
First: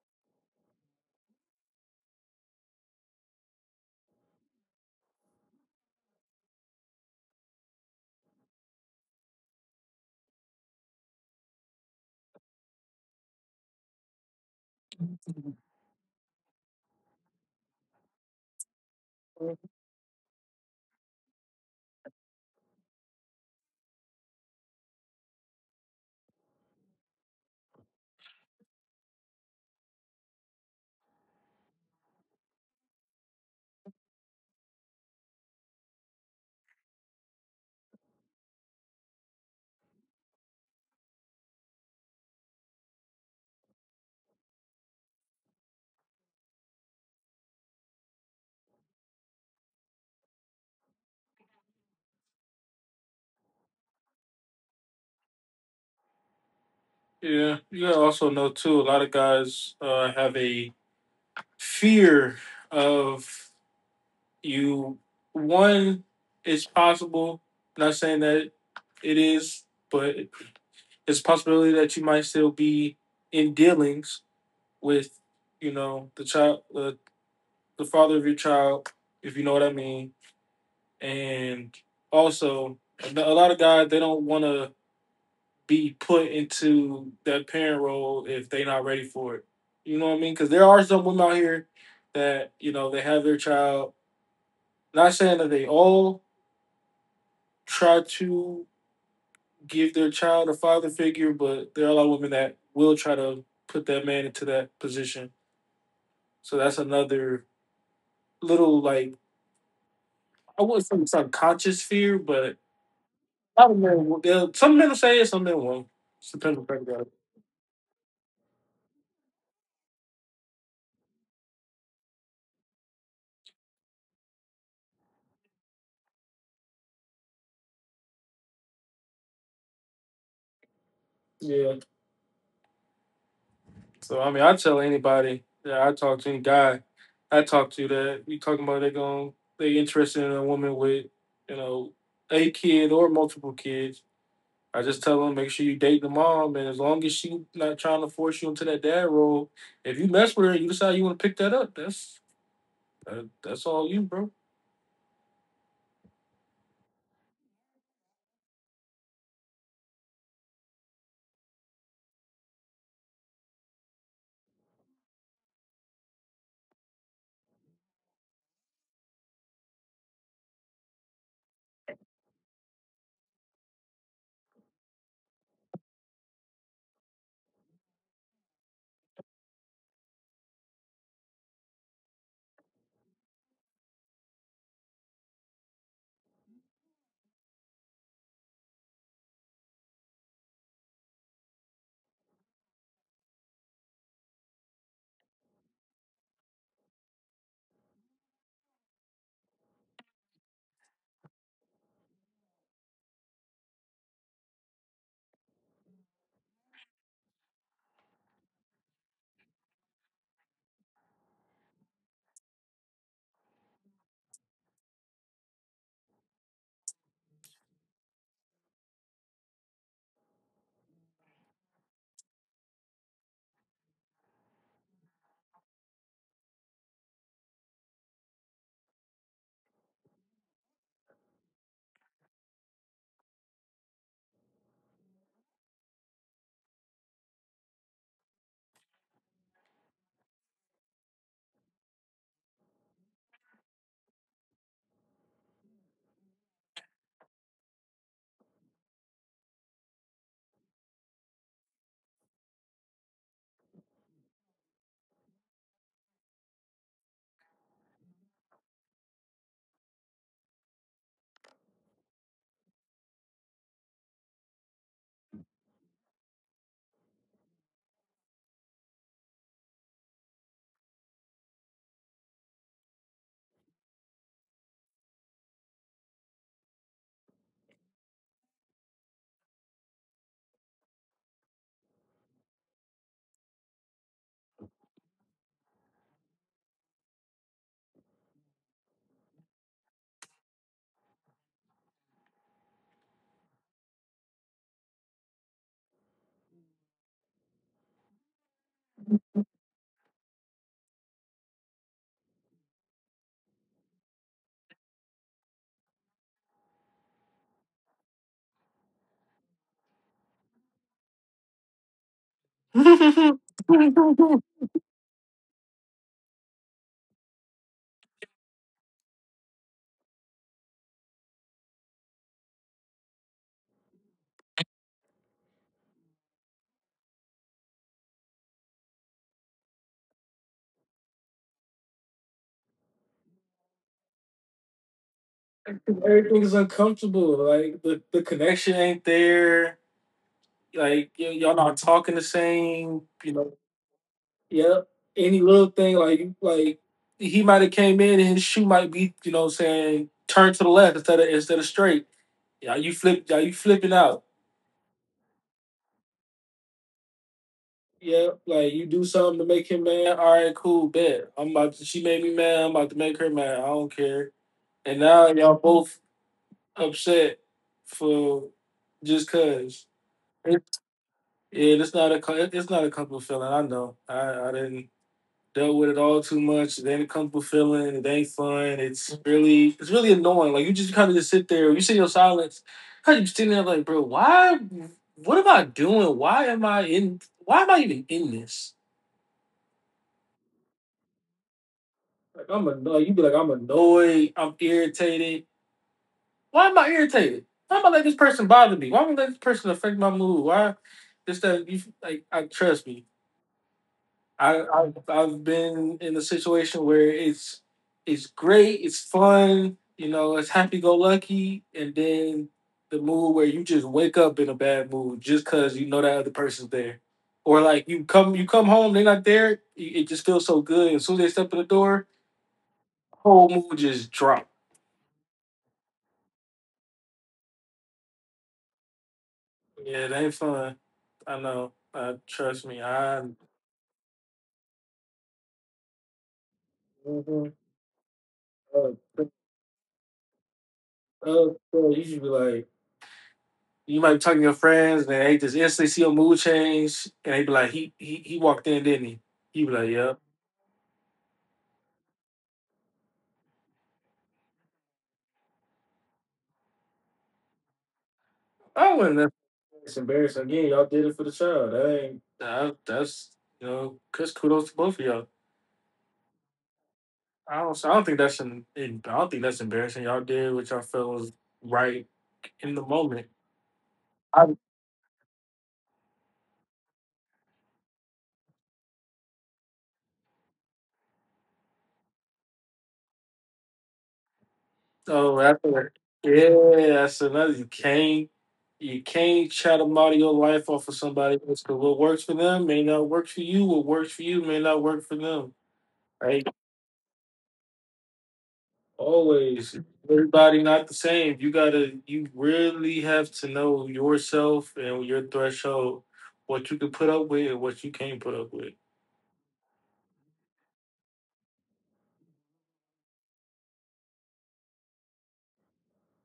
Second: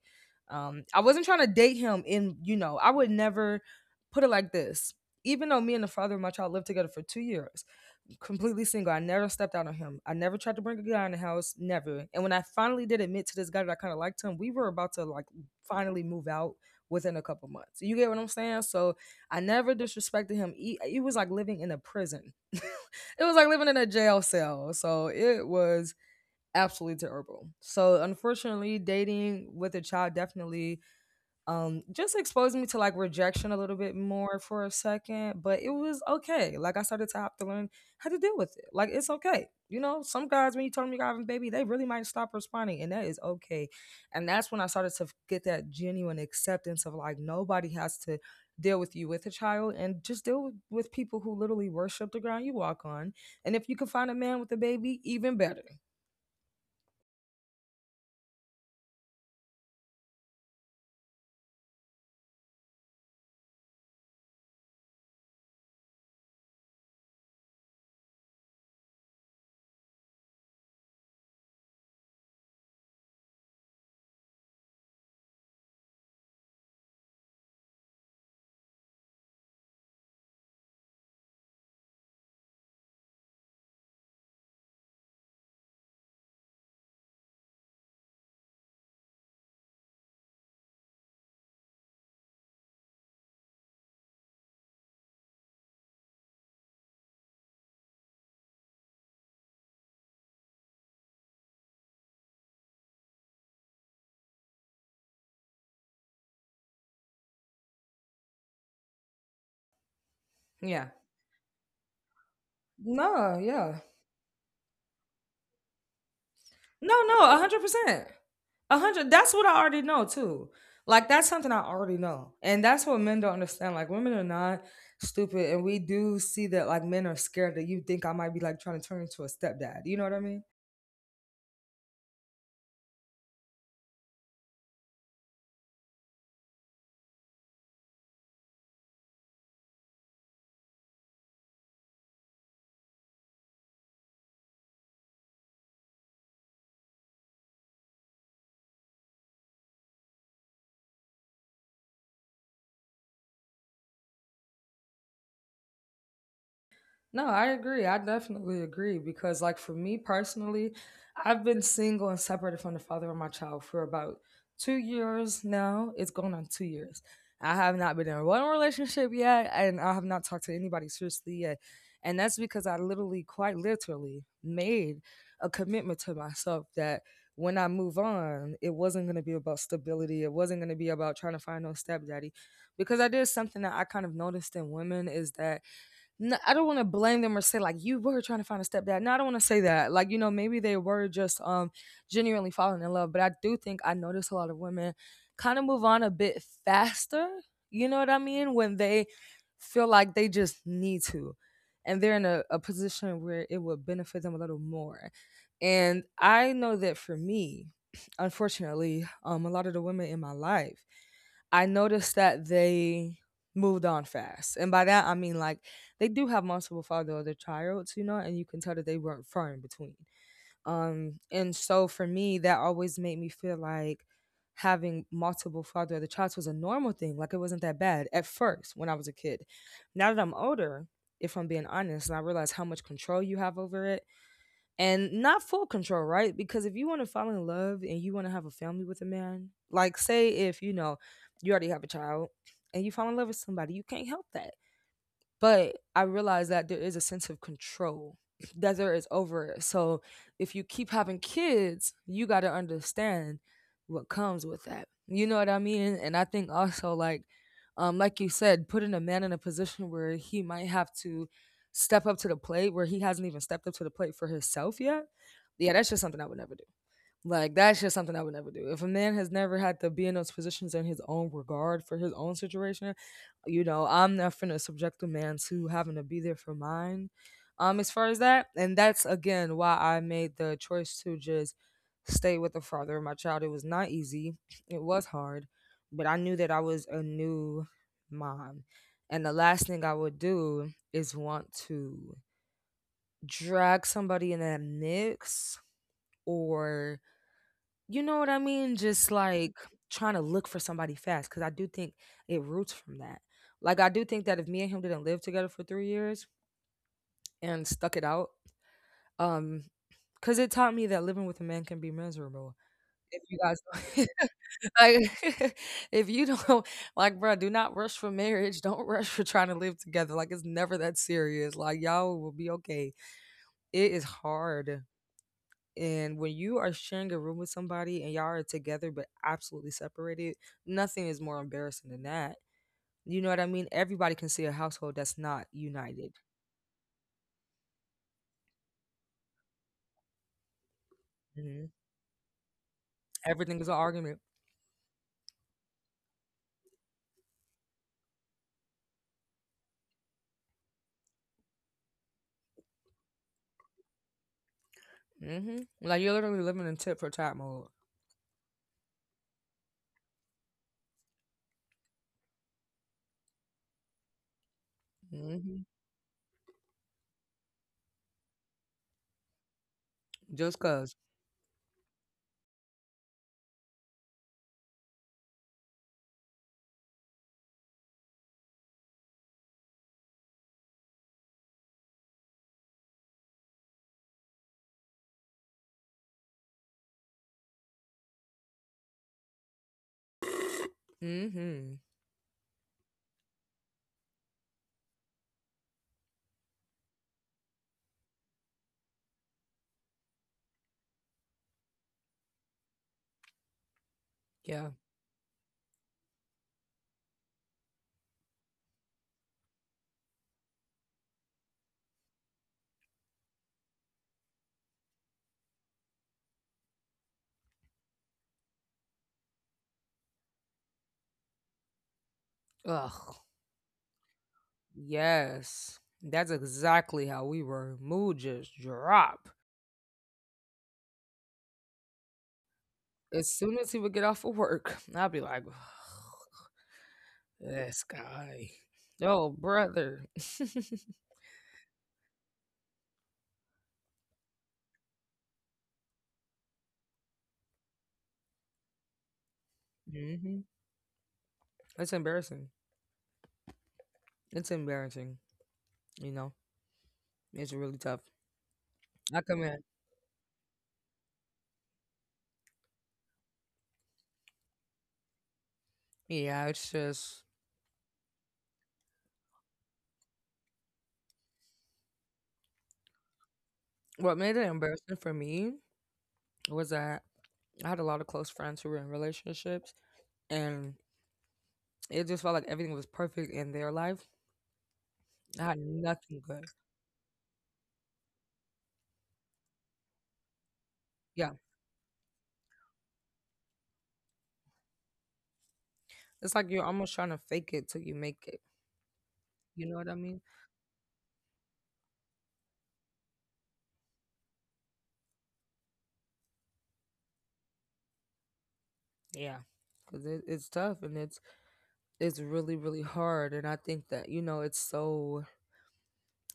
[SPEAKER 1] I wasn't trying to date him in, you know, I would never put it like this. Even though me and the father of my child lived together for 2 years, completely single. I never stepped out on him. I never tried to bring a guy in the house, never. And when I finally did admit to this guy that I kind of liked him, we were about to like finally move out within a couple months. You get what I'm saying? So I never disrespected him. He, it was like living in a prison. It was like living in a jail cell. So it was absolutely terrible. So unfortunately, dating with a child definitely just exposed me to like rejection a little bit more for a second. But it was okay, like I started to have to learn how to deal with it, like it's okay. You know, some guys when you tell them you're having a baby, they really might stop responding, and that is okay. And that's when I started to get that genuine acceptance of like, nobody has to deal with you with a child, and just deal with people who literally worship the ground you walk on. And if you can find a man with a baby, even better.
[SPEAKER 2] Yeah. You gotta also know too, a lot of guys have a fear of you, one, it's possible, not saying that it is, but it's a possibility that you might still be in dealings with, you know, the child, the father of your child, if you know what I mean. And also, a lot of guys they don't want to be put into that parent role if they're not ready for it. You know what I mean? Because there are some women out here that you know they have their child. Not saying that they all try to give their child a father figure, but there are a lot of women that will try to put that man into that position. So that's another little like I
[SPEAKER 1] Yeah.
[SPEAKER 2] wouldn't say subconscious fear, but
[SPEAKER 1] No,
[SPEAKER 2] I
[SPEAKER 1] yeah.
[SPEAKER 2] don't know. They'll- Some men will say it, some men won't. Just depends on the
[SPEAKER 1] No,
[SPEAKER 2] guy.
[SPEAKER 1] no, 100%. A hundred. That's what I already know too. Like that's something I already know, and that's what men don't understand. Like, women are not stupid, and we do see that, like, men are scared that you think I might be like trying to turn into a stepdad. You know what I mean?
[SPEAKER 2] Yeah. So I mean, I tell anybody that I talk to, any guy I talk to, that you talking about they going they interested in a woman with you know a kid or multiple kids. I just tell them make sure you date the mom, and as long as she not trying to force you into that dad role, if you mess with her and you decide you want to pick that up, that, that's all you, bro.
[SPEAKER 1] No, I agree. I definitely agree because, like, for me personally, I've been single and separated from the father of my child for about 2 years now. It's going on 2 years. I have not been in one relationship yet, and I have not talked to anybody seriously yet. And that's because I literally, quite literally, made a commitment to myself that when I move on, it wasn't going to be about stability. It wasn't going to be about trying to find no stepdaddy. Because I did something that I kind of noticed in women is that no, I don't want to blame them or say, like, you were trying to find a stepdad. No, I don't want to say that. Like, you know, maybe they were just genuinely falling in love. But I do think I notice a lot of women kind of move on a bit faster. You know what I mean? When they feel like they just need to, and they're in a position where it would benefit them a little more. And I know that for me, unfortunately, a lot of the women in my life I noticed that they moved on fast. And by that, I mean like they do have multiple father other childs, you know, and you can tell that they weren't far in between. And so for me, that always made me feel like having multiple father other childs was a normal thing. Like it wasn't that bad at first when I was a kid. Now that I'm older, if I'm being honest, and I realize how much control you have over it, and not full control, right? Because if you want to fall in love and you want to have a family with a man, like say if you know you already have a child and you fall in love with somebody, you can't help that. But I realize that there is a sense of control that there is over it. So if you keep having kids, you got to understand what comes with that. You know what I mean? And I think also like you said, putting a man in a position where he might have to step up to the plate where he hasn't even stepped up to the plate for himself yet. Yeah, that's just something I would never do. Like that's just something I would never do. If a man has never had to be in those positions in his own regard for his own situation, you know, I'm not finna subject a man to having to be there for mine. As far as that, and that's again why I made the choice to just stay with the father of my child. It was not easy. It was hard, but I knew that I was a new mom. And the last thing I would do is want to drag somebody in that mix or you know what I mean? Just like trying to look for somebody fast because I do think it roots from that. Like I do think that if me and him didn't live together for 3 years and stuck it out, um, because it taught me that living with a man can be miserable. If you
[SPEAKER 2] Everything's
[SPEAKER 1] guys like, if you don't like, bro, do not rush for marriage. Don't rush for trying to live together. Like it's never that serious. Like y'all will be okay. It is hard. And when you are sharing a room with somebody and y'all are together but absolutely separated, nothing is more embarrassing than that. You know what I mean? Everybody can see a household that's not united.
[SPEAKER 2] uncomfortable. Like the connection ain't there. Like
[SPEAKER 1] hmm
[SPEAKER 2] y'all not talking the same. You
[SPEAKER 1] Everything
[SPEAKER 2] know.
[SPEAKER 1] is an argument.
[SPEAKER 2] Yep. Any little thing like he might have came in and his shoe might be you know what I'm saying turn to the left instead of straight. Yeah, you flip. Yeah, you flipping out.
[SPEAKER 1] Like you're literally living in tit for tat mode.
[SPEAKER 2] Yeah, like you do something to make him mad. All right, cool, bet. I'm about to. She made me mad. I'm about to make her mad. I don't care. And now
[SPEAKER 1] hmm
[SPEAKER 2] y'all both upset for just cause.
[SPEAKER 1] Just
[SPEAKER 2] It,
[SPEAKER 1] because.
[SPEAKER 2] yeah, it's not a co- it- it's not a comfortable feeling. I know. I didn't dealt with it all too much. It ain't a comfortable feeling. It ain't fun. It's really annoying. Like you just kind of just sit there. You sit in your silence. How you sitting there like, bro? Why? What am I doing? Why am I in? Why am I even in this?
[SPEAKER 1] hmm
[SPEAKER 2] Like I'm annoyed. You be like, I'm annoyed. I'm irritated. Why am I irritated? Why am I let this person bother me? Why am I let this person affect my mood? Why this that you like? I trust me.
[SPEAKER 1] Yeah.
[SPEAKER 2] I've been in a situation where it's great, it's fun, you know, it's happy go lucky, and then the mood where you just wake up in a bad mood just because you know that other person's there, or like you come home, they're not there. It just feels so good. As soon as they step in the door,
[SPEAKER 1] Ugh.
[SPEAKER 2] whole mood just drop.
[SPEAKER 1] Yes. That's exactly how we were. Mood just drop.
[SPEAKER 2] Yeah, it ain't fun. I know. Trust me,
[SPEAKER 1] As
[SPEAKER 2] I
[SPEAKER 1] soon as he would get off of work, I'd be like,
[SPEAKER 2] mhm.
[SPEAKER 1] this guy.
[SPEAKER 2] Uh,
[SPEAKER 1] Oh
[SPEAKER 2] uh,
[SPEAKER 1] brother.
[SPEAKER 2] bro, you should be like, you might be talking to your friends, and they just instantly see your mood change, and they be like, he walked in, didn't he? He be like, yeah.
[SPEAKER 1] hmm It's embarrassing. It's embarrassing. You know, it's really tough.
[SPEAKER 2] I
[SPEAKER 1] I
[SPEAKER 2] wasn't.
[SPEAKER 1] come
[SPEAKER 2] That—
[SPEAKER 1] in.
[SPEAKER 2] it's embarrassing. Again, y'all did it for the child. That ain't. That's you know, cause kudos to both of y'all.
[SPEAKER 1] Yeah, it's just
[SPEAKER 2] I don't. I don't think that's an. I don't think that's embarrassing. Y'all did what y'all felt was right in the moment.
[SPEAKER 1] what made it embarrassing for me was that I had a lot of close friends who were in relationships, and it just felt like everything was perfect in their life. I
[SPEAKER 2] Oh,
[SPEAKER 1] had
[SPEAKER 2] after
[SPEAKER 1] nothing good.
[SPEAKER 2] yeah, that's another. You can't try to model your life off of
[SPEAKER 1] Yeah,
[SPEAKER 2] somebody else because what works for them may not work for you. What works for you may not work for them.
[SPEAKER 1] it's like
[SPEAKER 2] Right?
[SPEAKER 1] you're almost trying to fake it till you make it. You know
[SPEAKER 2] Always.
[SPEAKER 1] what I mean?
[SPEAKER 2] Everybody not the same. You really have to know yourself and your threshold, what you can put up with and what you can't put up with.
[SPEAKER 1] Yeah, because it's tough and it's really really hard. And I think that you know it's so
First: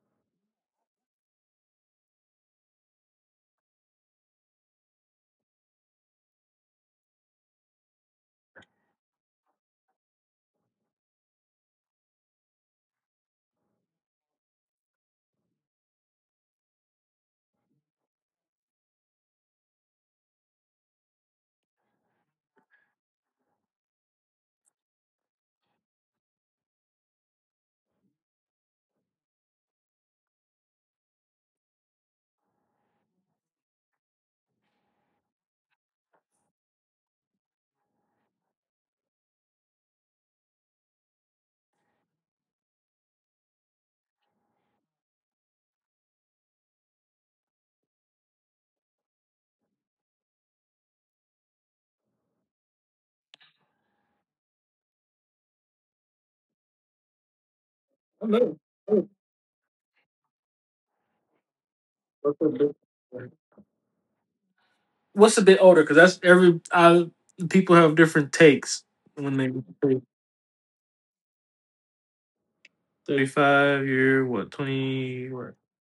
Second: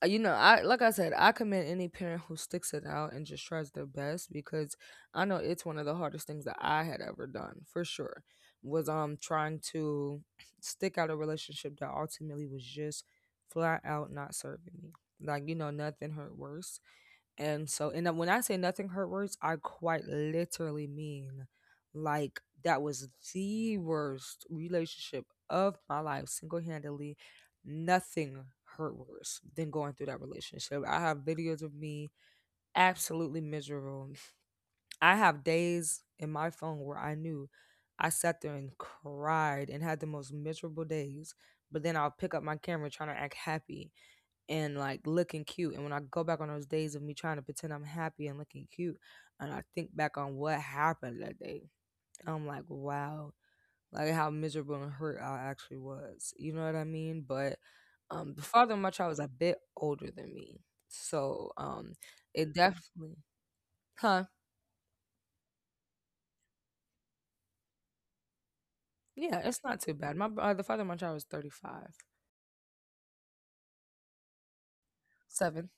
[SPEAKER 1] you know, I like I said, I commend any parent who sticks it out and just tries their best because I know it's one of the hardest things that I had ever done for sure was trying to stick out a relationship that ultimately was just flat out not serving me. Like you know, nothing hurt worse and so, and then when I say nothing hurt worse, I quite literally mean like that was the worst relationship of my life, single handedly. Nothing hurt worse than going through that relationship. I have videos of me absolutely miserable. I have days in my phone where I knew I sat there and cried and had the most miserable days, but then I'll pick up my camera trying to act happy and like looking cute. And when I go back on those days of me trying to pretend I'm happy and looking cute, and I think back on what happened that day, I'm like, wow, like how miserable and hurt I actually was. You know what I mean? But
[SPEAKER 2] I
[SPEAKER 1] the
[SPEAKER 2] know.
[SPEAKER 1] father of my child was a bit older than me, so
[SPEAKER 2] What's a
[SPEAKER 1] it
[SPEAKER 2] bit
[SPEAKER 1] definitely, huh?
[SPEAKER 2] what's a bit older? Because that's every I, people have different takes when
[SPEAKER 1] Yeah, it's not
[SPEAKER 2] they.
[SPEAKER 1] too bad. My the father of my child was 35,
[SPEAKER 2] 35, you're what, 20, what,
[SPEAKER 1] seven.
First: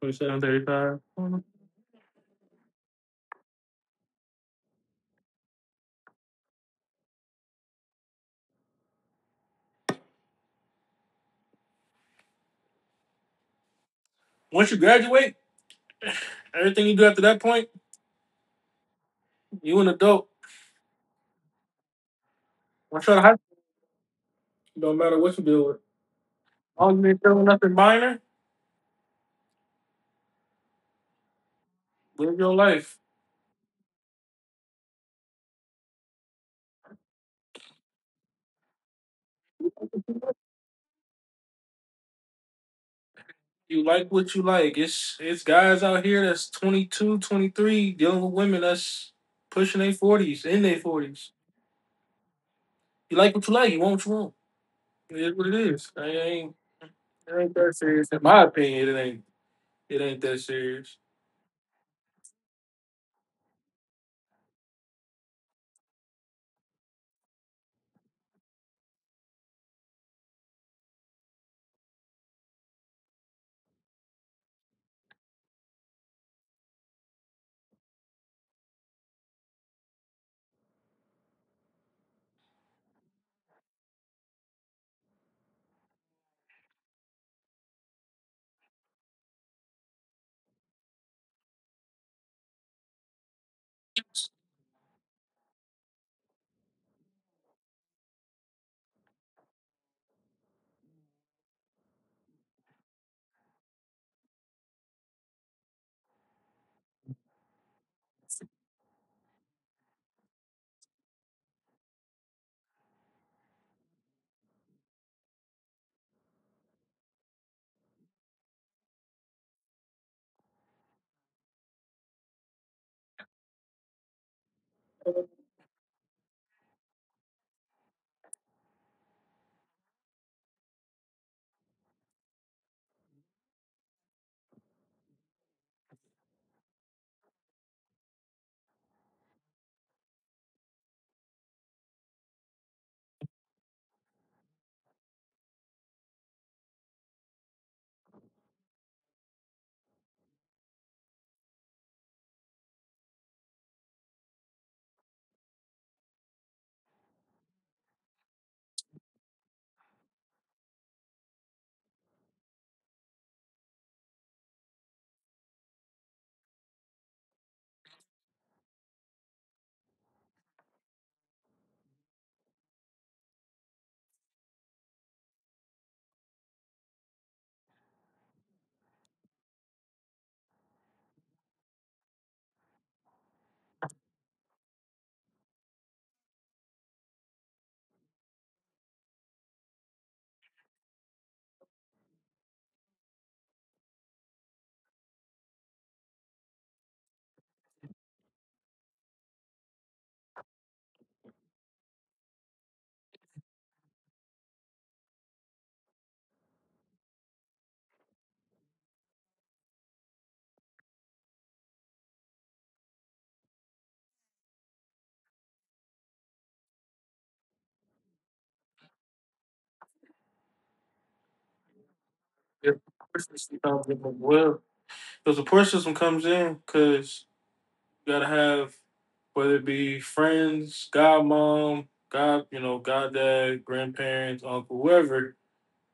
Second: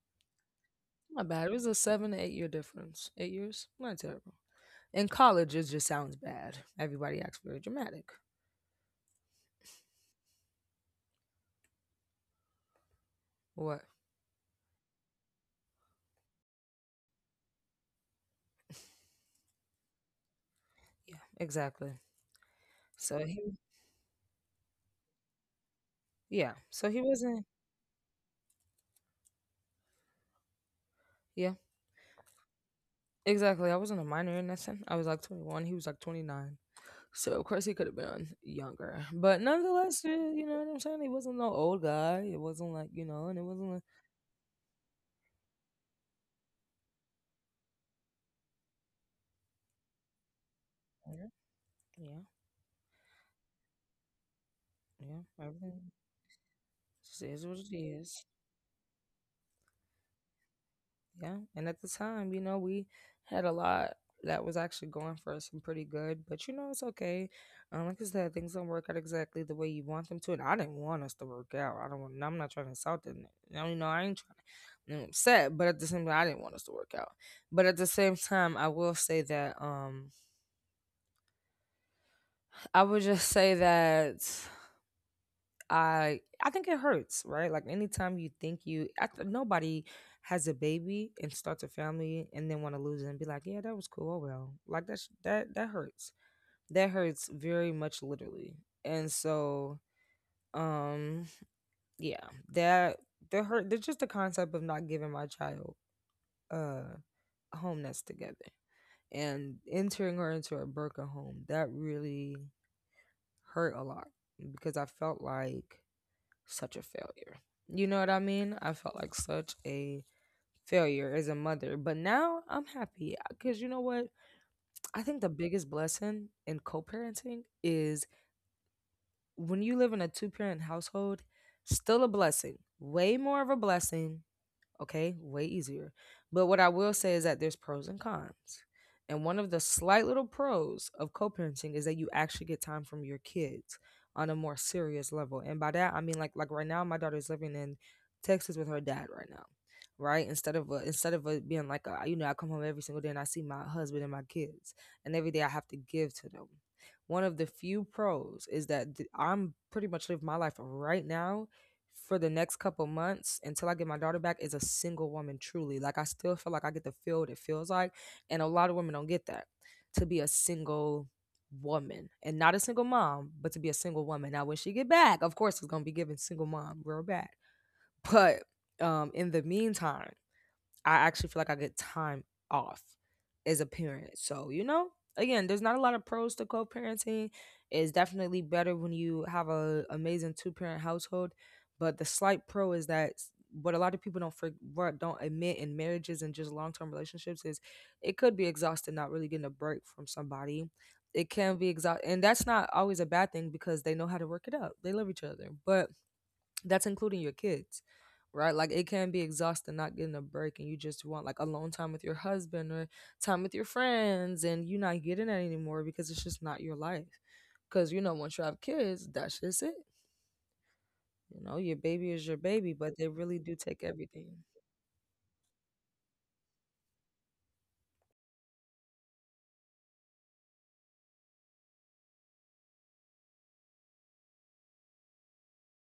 [SPEAKER 2] 27, 35?
[SPEAKER 1] Not bad. It was a 7 to 8 year difference. 8 years, not terrible. In college, it just sounds bad. Everybody acts very dramatic. What?
[SPEAKER 2] Once you graduate, everything you do after that point, you an adult.
[SPEAKER 1] Yeah, exactly.
[SPEAKER 2] Once you're
[SPEAKER 1] So
[SPEAKER 2] out of high
[SPEAKER 1] he,
[SPEAKER 2] school, don't matter what you deal with.
[SPEAKER 1] yeah, so
[SPEAKER 2] All
[SPEAKER 1] he
[SPEAKER 2] as you're
[SPEAKER 1] wasn't,
[SPEAKER 2] doing nothing minor,
[SPEAKER 1] yeah,
[SPEAKER 2] live your life.
[SPEAKER 1] exactly. I wasn't a minor in that sense. I was like 21, he was like 29. So, of course, he could have been younger. But nonetheless, eh, you know what I'm saying? He wasn't no old guy. It wasn't like, you know, and it wasn't like,
[SPEAKER 2] You like what you like. It's guys out here that's 22, 23 dealing with women that's pushing their 40s, in their
[SPEAKER 1] yeah,
[SPEAKER 2] 40s.
[SPEAKER 1] yeah,
[SPEAKER 2] You like what you like, you want what you want. It
[SPEAKER 1] yeah,
[SPEAKER 2] is what it is.
[SPEAKER 1] everything
[SPEAKER 2] I ain't,
[SPEAKER 1] just
[SPEAKER 2] it
[SPEAKER 1] is
[SPEAKER 2] ain't
[SPEAKER 1] what
[SPEAKER 2] that
[SPEAKER 1] it
[SPEAKER 2] serious. In
[SPEAKER 1] is.
[SPEAKER 2] my opinion, it ain't that serious.
[SPEAKER 1] Yeah, and at the time, you know, we had a lot that was actually going for us and pretty good, but you know, it's okay. Like I said, things don't work out exactly the way you want them to, and I didn't want us to work out. I don't want. I'm not trying to insult them. Now, you know, I ain't trying to I'm upset, but at the same time, I didn't want us to work out. But at the same time, I will say that I would just say that. I think it hurts, right? Like anytime you think you nobody has a baby and starts a family and then want to lose it and be like, yeah, that was cool. Oh well, like that that hurts. That hurts very much, literally. And so, um, yeah, that the hurt. There's just the concept of not giving my child uh a home that's together and entering her into a broken home that really hurt a lot because I felt like such a failure. You know what I mean? I felt like such a failure as a mother, but now I'm happy because you know what? I think the biggest blessing in co parenting is when you live in a two parent household, still a blessing, way more of a blessing. Okay, way easier. But what I will say is that there's pros and cons. And one of the slight little pros of co parenting is that you actually get time from your kids on a more serious level. And by that, I mean like right now, my daughter's living in Texas with her dad right now, right? Instead of it being like a, you know I come home every single day and I see my husband and my kids, and every day I have to give to them. One of the few pros is that I'm pretty much live my life right now for the next couple months until I get my daughter back is a single woman truly. Like I still feel like I get to feel what it feels like. And a lot of women don't get that. To be a single woman and not a single mom, but to be a single woman. Now when she get back, of course it's gonna be given single mom real bad. But in the meantime, I actually feel like I get time off as a parent. So, you know, again, there's not a lot of pros to co-parenting. It's definitely better when you have a amazing two-parent household, but the slight pro is that what a lot of people don't for, what don't admit in marriages and just long-term relationships is it could be exhausting not really getting a break from somebody. It can be exhausting, and that's not always a bad thing because they know how to work it out. They love each other, but that's including your kids, right? Like it can be exhausting not getting a break and you just want like alone time with your husband or time with your friends and you're not getting that anymore because it's just not your life. Because, you know, once you have kids, that's just it. You know, your baby is your baby,
[SPEAKER 2] There's
[SPEAKER 1] but
[SPEAKER 2] a
[SPEAKER 1] they
[SPEAKER 2] poor
[SPEAKER 1] really do
[SPEAKER 2] system
[SPEAKER 1] take
[SPEAKER 2] comes in as
[SPEAKER 1] everything.
[SPEAKER 2] well. Because the support system comes in because you gotta have whether it be friends, godmom, god, you know, goddad, grandparents, uncle, whoever.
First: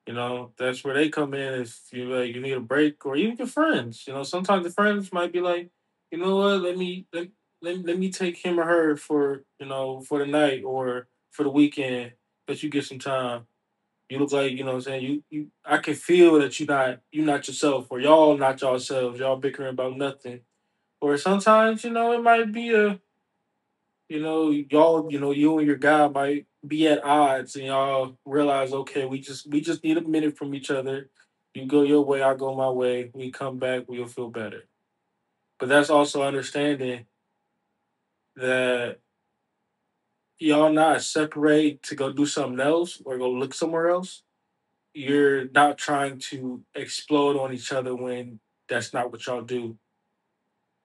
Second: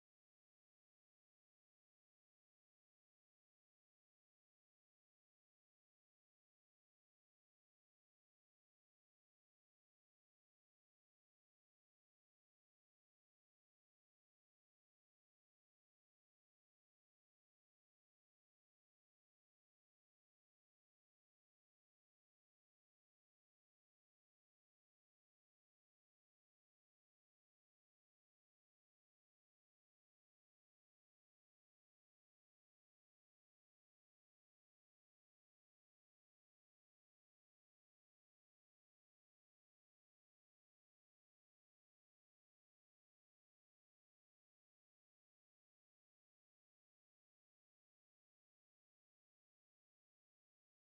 [SPEAKER 2] You know, that's where they come in if you like you need a break or even your friends. You know, sometimes the friends might be like, you know what, let me take him or her for you know for the night or for the weekend, let you get some time you look like, you know what I'm saying? You I can feel that you not yourself or y'all not yourselves, y'all bickering about nothing. Or sometimes, you know, it might be a you know, y'all, you know, you and your guy might be at odds and y'all realize, okay, we just need a minute from each other. You go your way, I go my way, we come back, we'll feel better. But that's also understanding that y'all not separate to go do something else or go look somewhere else you're not trying to explode on each other when that's not what y'all do.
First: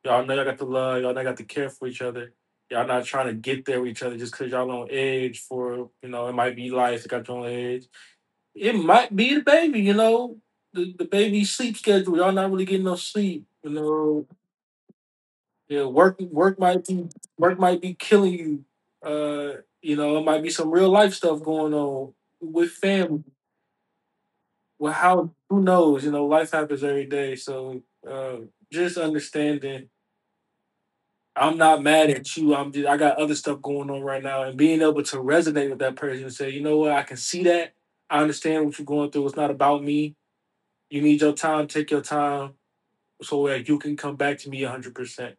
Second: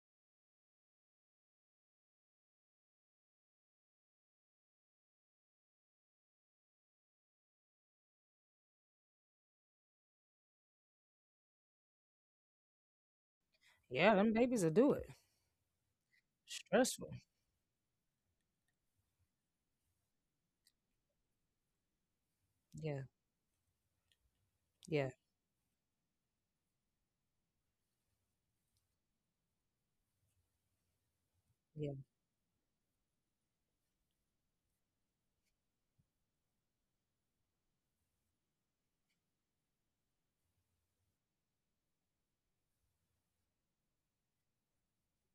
[SPEAKER 2] Y'all know y'all got the love, y'all know y'all got the care for each other. Y'all not trying to get there with each other just because y'all on edge for, you know, it might be life, it got you on edge. It might be the baby, you know, the baby sleep schedule. Y'all not really getting no sleep, you
[SPEAKER 1] Yeah,
[SPEAKER 2] know.
[SPEAKER 1] them babies will do it.
[SPEAKER 2] Yeah,
[SPEAKER 1] Stressful.
[SPEAKER 2] work might be killing you. You know, it might be some real life stuff going on with
[SPEAKER 1] Yeah,
[SPEAKER 2] family. Well,
[SPEAKER 1] yeah,
[SPEAKER 2] how who knows? You know, life happens every day. So uh, just understanding, I'm not
[SPEAKER 1] yeah.
[SPEAKER 2] mad at you. I'm just I got other stuff going on right now, and being able to resonate with that person and say, you know what, I can see that. I understand what you're going through. It's not about me. You need your time. Take your time so that you can come back to me 100. Percent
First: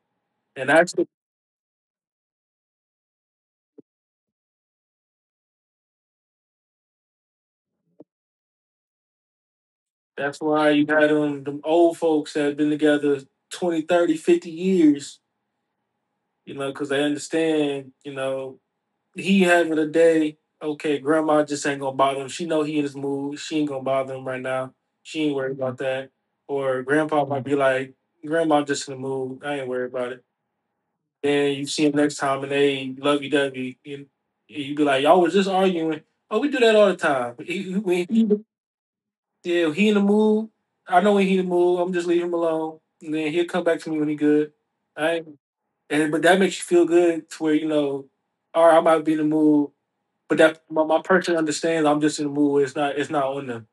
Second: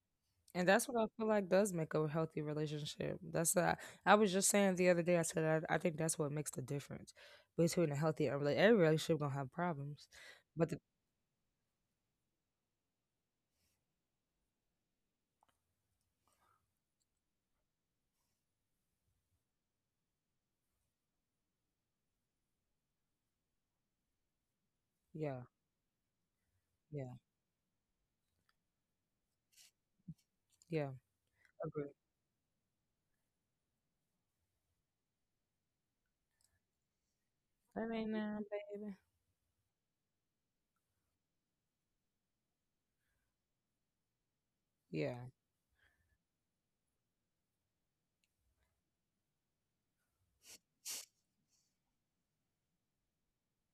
[SPEAKER 1] And
[SPEAKER 2] And
[SPEAKER 1] that's
[SPEAKER 2] that's
[SPEAKER 1] what I feel like does make a healthy relationship. That's I was just saying the other day. I said I think that's what makes the difference between a healthy and every relationship gonna have problems,
[SPEAKER 2] that's
[SPEAKER 1] but
[SPEAKER 2] why
[SPEAKER 1] the,
[SPEAKER 2] you got them old folks that have been together 20, 30, 50 years. You know, because they understand. You know he having a day. Okay, grandma just ain't gonna bother him. She know he in his mood. She ain't gonna bother him right now. She ain't
[SPEAKER 1] yeah,
[SPEAKER 2] worried about that. Or
[SPEAKER 1] yeah,
[SPEAKER 2] grandpa might be like, grandma just in the mood. I ain't worried about it.
[SPEAKER 1] yeah,
[SPEAKER 2] Then you see
[SPEAKER 1] agree.
[SPEAKER 2] him next time and they lovey dovey. And you be like, y'all was just arguing. Oh, we do that all the time. He,
[SPEAKER 1] That
[SPEAKER 2] when
[SPEAKER 1] ain't
[SPEAKER 2] he,
[SPEAKER 1] now, baby.
[SPEAKER 2] yeah, he in the mood. I know when he in the mood. I'm just leaving him alone. And then he'll come back to me when he good. I
[SPEAKER 1] Yeah,
[SPEAKER 2] ain't, and but that makes you feel good to where you know, all right, I might be in the mood but that my person understands. I'm just in the mood. Where it's not. It's not on them.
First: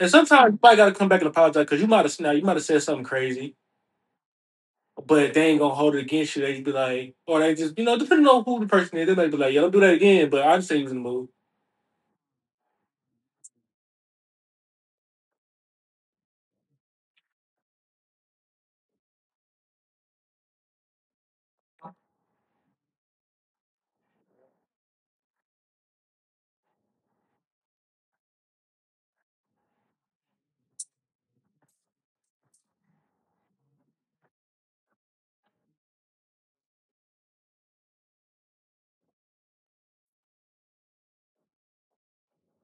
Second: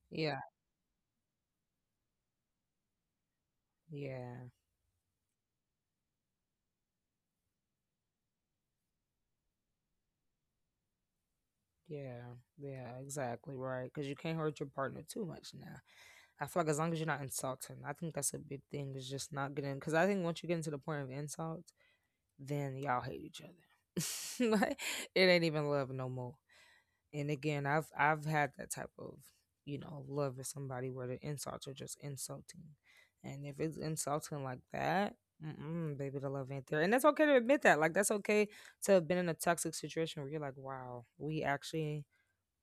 [SPEAKER 2] And
[SPEAKER 1] yeah,
[SPEAKER 2] sometimes you probably gotta come back and apologize because you might have now you might have said something crazy,
[SPEAKER 1] yeah,
[SPEAKER 2] but they ain't gonna hold it against you. They just be like, or they just you know depending on who the person is, they might be like, yo, don't do that again. But I just say you was in the mood.
[SPEAKER 1] yeah, yeah. Exactly right. Because you can't hurt your partner too much now. I feel like as long as you're not insulting, I think that's a big thing. Is just not getting because I think once you get into the point of insult. Then y'all hate each other. It ain't even love no more. And again, I've had that type of love with somebody where the insults are just insulting, and if it's insulting like that. Mm-mm, baby, the love ain't there, and that's okay to admit that. Like that's okay to have been in a toxic situation where you're like, "Wow, we actually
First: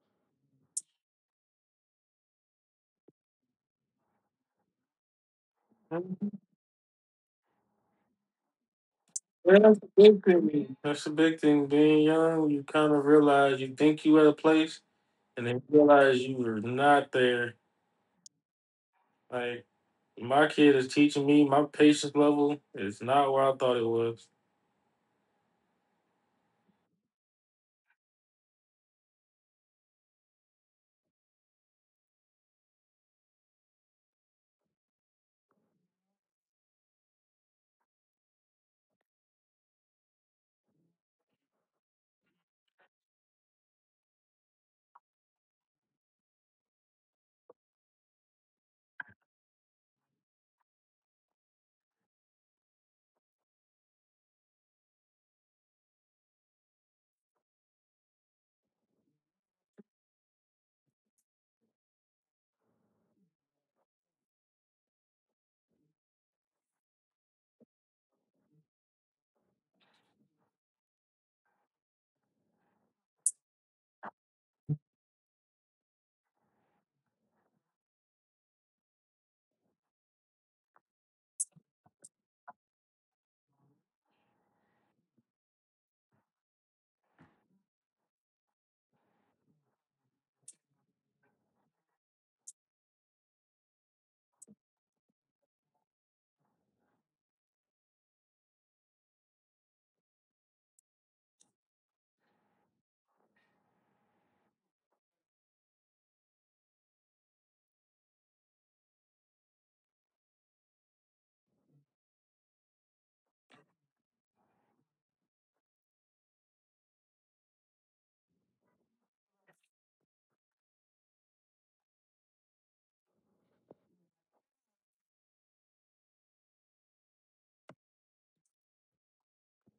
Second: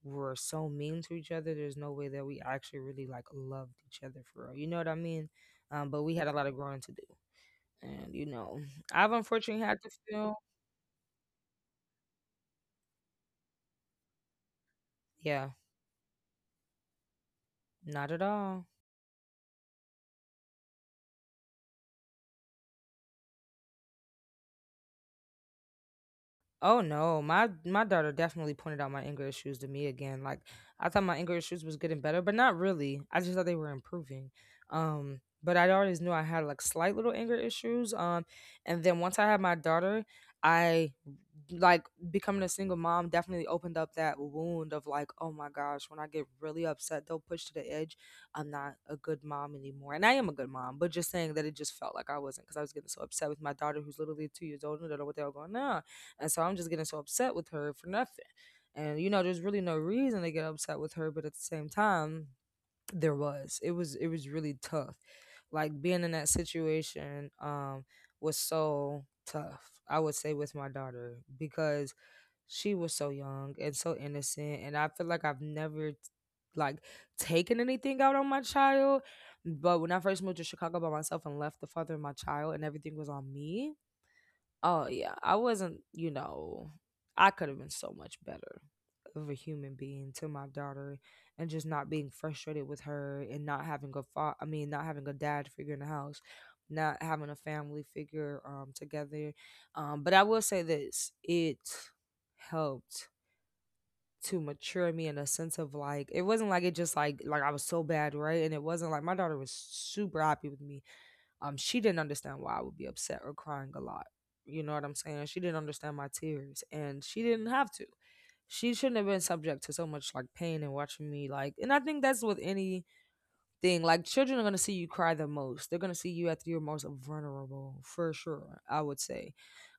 [SPEAKER 1] were so mean to each other. There's no way that we actually really like loved each other for real." You know what I mean? But we had a lot of growing to do, and I've
[SPEAKER 2] Yeah,
[SPEAKER 1] unfortunately had
[SPEAKER 2] that's a
[SPEAKER 1] to
[SPEAKER 2] big
[SPEAKER 1] feel.
[SPEAKER 2] thing. That's a big thing. Being young, you kind of realize you think you at a place, and
[SPEAKER 1] Yeah,
[SPEAKER 2] then you realize you were not there.
[SPEAKER 1] not at all.
[SPEAKER 2] Like my kid is teaching me my patience level is not where I thought it was.
[SPEAKER 1] Oh no, my daughter definitely pointed out my anger issues to me again. Like I thought my anger issues was getting better, but not really. I just thought they were improving. But I always knew I had like slight little anger issues. And then once I had my daughter, I like becoming a single mom definitely opened up that wound of like, oh my gosh, when I get really upset, they'll push to the edge. I'm not a good mom anymore, and I am a good mom. But just saying that, it just felt like I wasn't because I was getting so upset with my daughter, who's literally 2 years old, and I don't know what they were going on. And so I'm just getting so upset with her for nothing. And you know, there's really no reason to get upset with her, but at the same time, there was. It was really tough. Like being in that situation was so tough, I would say, with my daughter because she was so young and so innocent, and I feel like I've never like taken anything out on my child. But when I first moved to Chicago by myself and left the father of my child and everything was on me, oh yeah, I wasn't, you know, I could have been so much better of a human being to my daughter, and just not being frustrated with her and not having a I mean not having a dad figure in the house, not having a family figure together. But I will say this, it helped to mature me in a sense of like it wasn't like it just like I was so bad, right? And it wasn't like my daughter was super happy with me. She didn't understand why I would be upset or crying a lot. You know what I'm saying? She didn't understand my tears, and she didn't have to. She shouldn't have been subject to so much like pain and watching me like, and I think that's with anything. Like children are gonna see you cry the most. They're gonna see you at your most vulnerable, for sure, I would say.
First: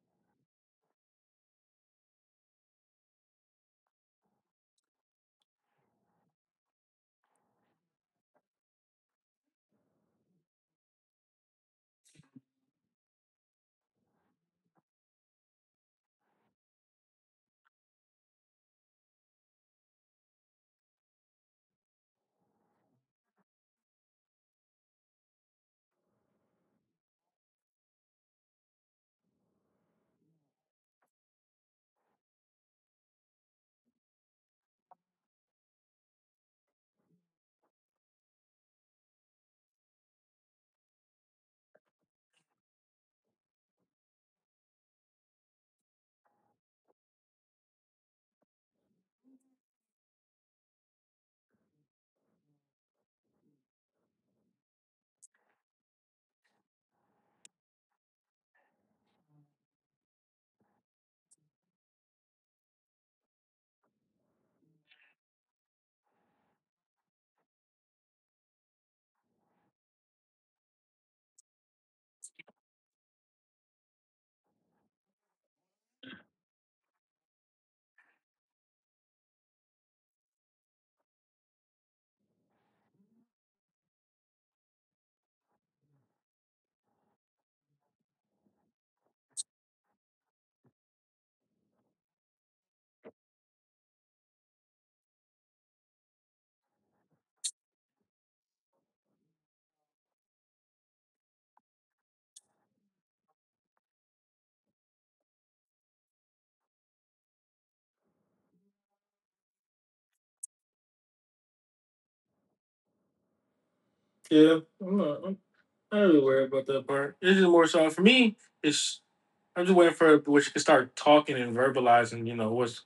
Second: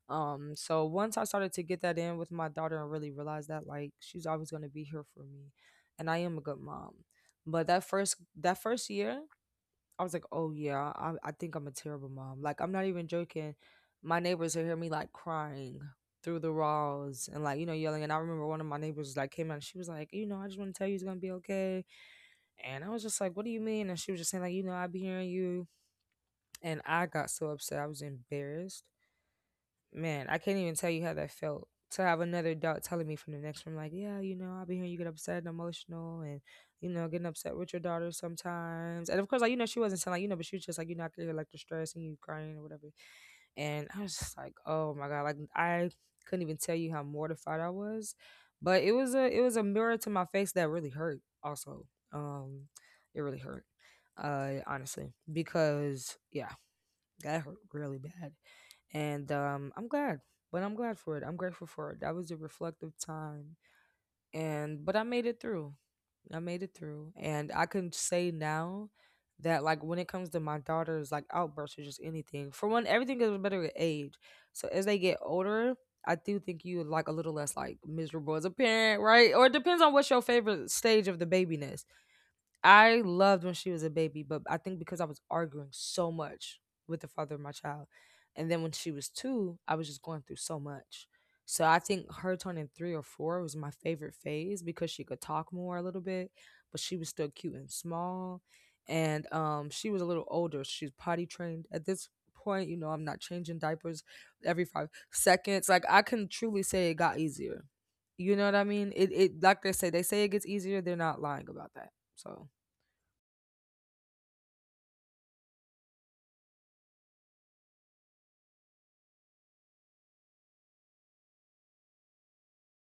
[SPEAKER 1] So once I started to get that in with my daughter and really realized that like she's always gonna be here for me and I am a good mom. But that first year, I was like, oh yeah, I think I'm a terrible mom. Like, I'm not even joking. My neighbors would hear me like crying through the walls and like, you know, yelling. And I remember one of my neighbors like came out and she was like, you know, I just want to tell you it's going to be okay. And I was just like, what do you mean? And she was just saying, like, you know, I be hearing you. And I got so upset. I was embarrassed. Man, I can't even tell you how that felt to have another adult telling me from the next room, like, yeah, you know, I'll be hearing you get upset and emotional and, you know, getting upset with your daughter sometimes. And of course, like, you know, she wasn't telling, like, you know, but she was just like, you know, I could hear like the stress and you crying or whatever. And I was just like, oh my God, like, I couldn't even tell you how mortified I was. But it was a mirror to my face that really hurt also. Um it really hurt. Honestly. Because yeah, that hurt really bad. And I'm glad, but I'm glad for it, I'm grateful for it. That was a reflective time. And but I made it through. I made it through, and I can say now that like when it comes to my daughters like outbursts or just anything, for one, everything gets better with age. So as they get older, I do think you like a little less like miserable as a parent, right? Or it depends on what's your favorite stage of the babyness. I loved when she was a baby, but I think because I was arguing so much with the father of my child. And then when she was two, I was just going through so much. So I think her turning three or four was my favorite phase because she could talk more a little bit, but she was still cute and small. And she was a little older. She's potty trained at this point. You know, I'm not changing diapers every 5 seconds. Like I can truly say it got easier. You know what I mean? It like they say it gets easier. They're not lying about that. So
[SPEAKER 2] Yeah, I'm not. I don't really worry about that part. It's just more so for me. It's I'm just waiting for which can start talking and verbalizing. You know what's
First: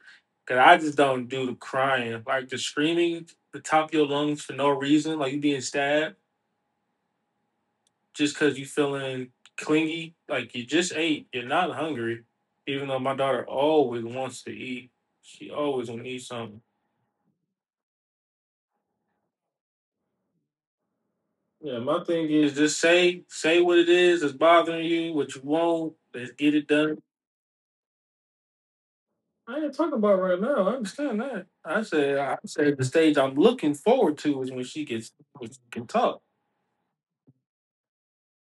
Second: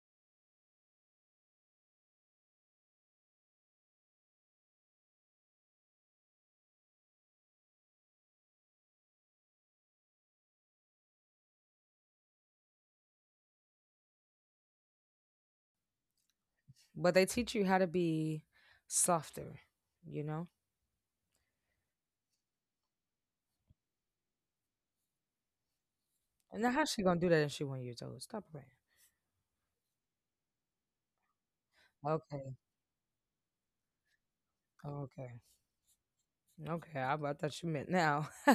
[SPEAKER 2] because I just don't do the crying, like the screaming, the top of your lungs for no reason, like you being stabbed just because you feeling clingy, like you just ate, you're not hungry. Even though my daughter always wants to eat, she always want to eat something.
[SPEAKER 1] but they teach you how to be softer, you know?
[SPEAKER 2] Yeah, my thing is just say what it is that's bothering you, what you want. Let's get
[SPEAKER 1] And
[SPEAKER 2] it
[SPEAKER 1] now how
[SPEAKER 2] done.
[SPEAKER 1] she gonna do that if she 1 years old? Stop playing.
[SPEAKER 2] I ain't talking about right now. I understand that. I
[SPEAKER 1] Okay,
[SPEAKER 2] said the stage I'm looking forward to is when she gets
[SPEAKER 1] okay,
[SPEAKER 2] when she can talk.
[SPEAKER 1] okay. I thought you meant now. I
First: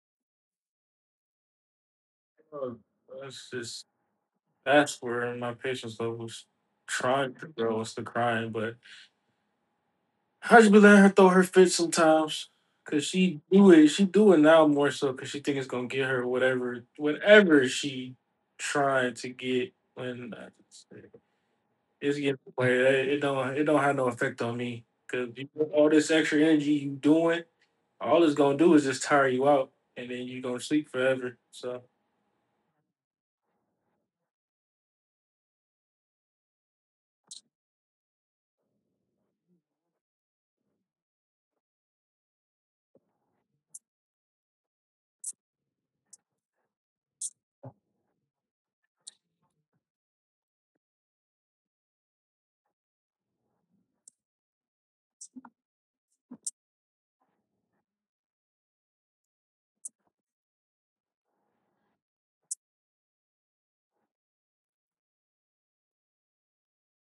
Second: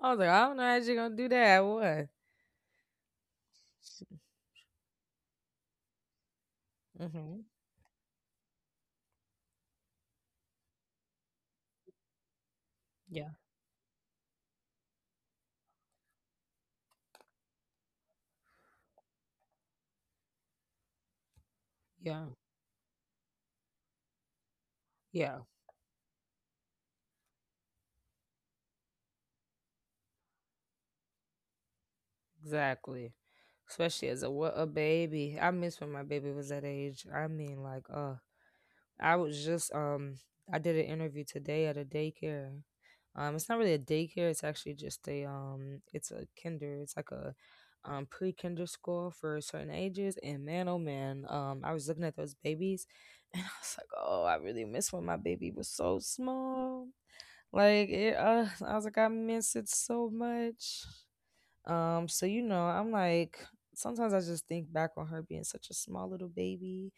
[SPEAKER 1] was like, I don't know how she gonna do that. What?
[SPEAKER 2] Uh, That's just that's where my patience level's trying
[SPEAKER 1] Mm-hmm.
[SPEAKER 2] to grow. It's the crying, but I just be letting her throw her fit sometimes? Cause
[SPEAKER 1] Yeah,
[SPEAKER 2] she do it. She do it now more so because she think it's gonna get her whatever she trying to get. When it's
[SPEAKER 1] yeah,
[SPEAKER 2] getting away, it don't have no effect on me. Cause
[SPEAKER 1] yeah.
[SPEAKER 2] all this extra energy you doing all it's gonna do is just tire you out, and then you're gonna sleep forever. So,
[SPEAKER 1] Exactly. Especially as a what a baby. I miss when my baby was that age. I mean, like, I was just I did an interview today at a daycare. It's not really a daycare, it's actually just a it's a it's like a pre-kinder school for certain ages, and man oh man, I was looking at those babies and I was like, "Oh, I really miss when my baby was so small." Like it I was like I miss it so much. So you know, I'm like sometimes I just think back on her being such a small little baby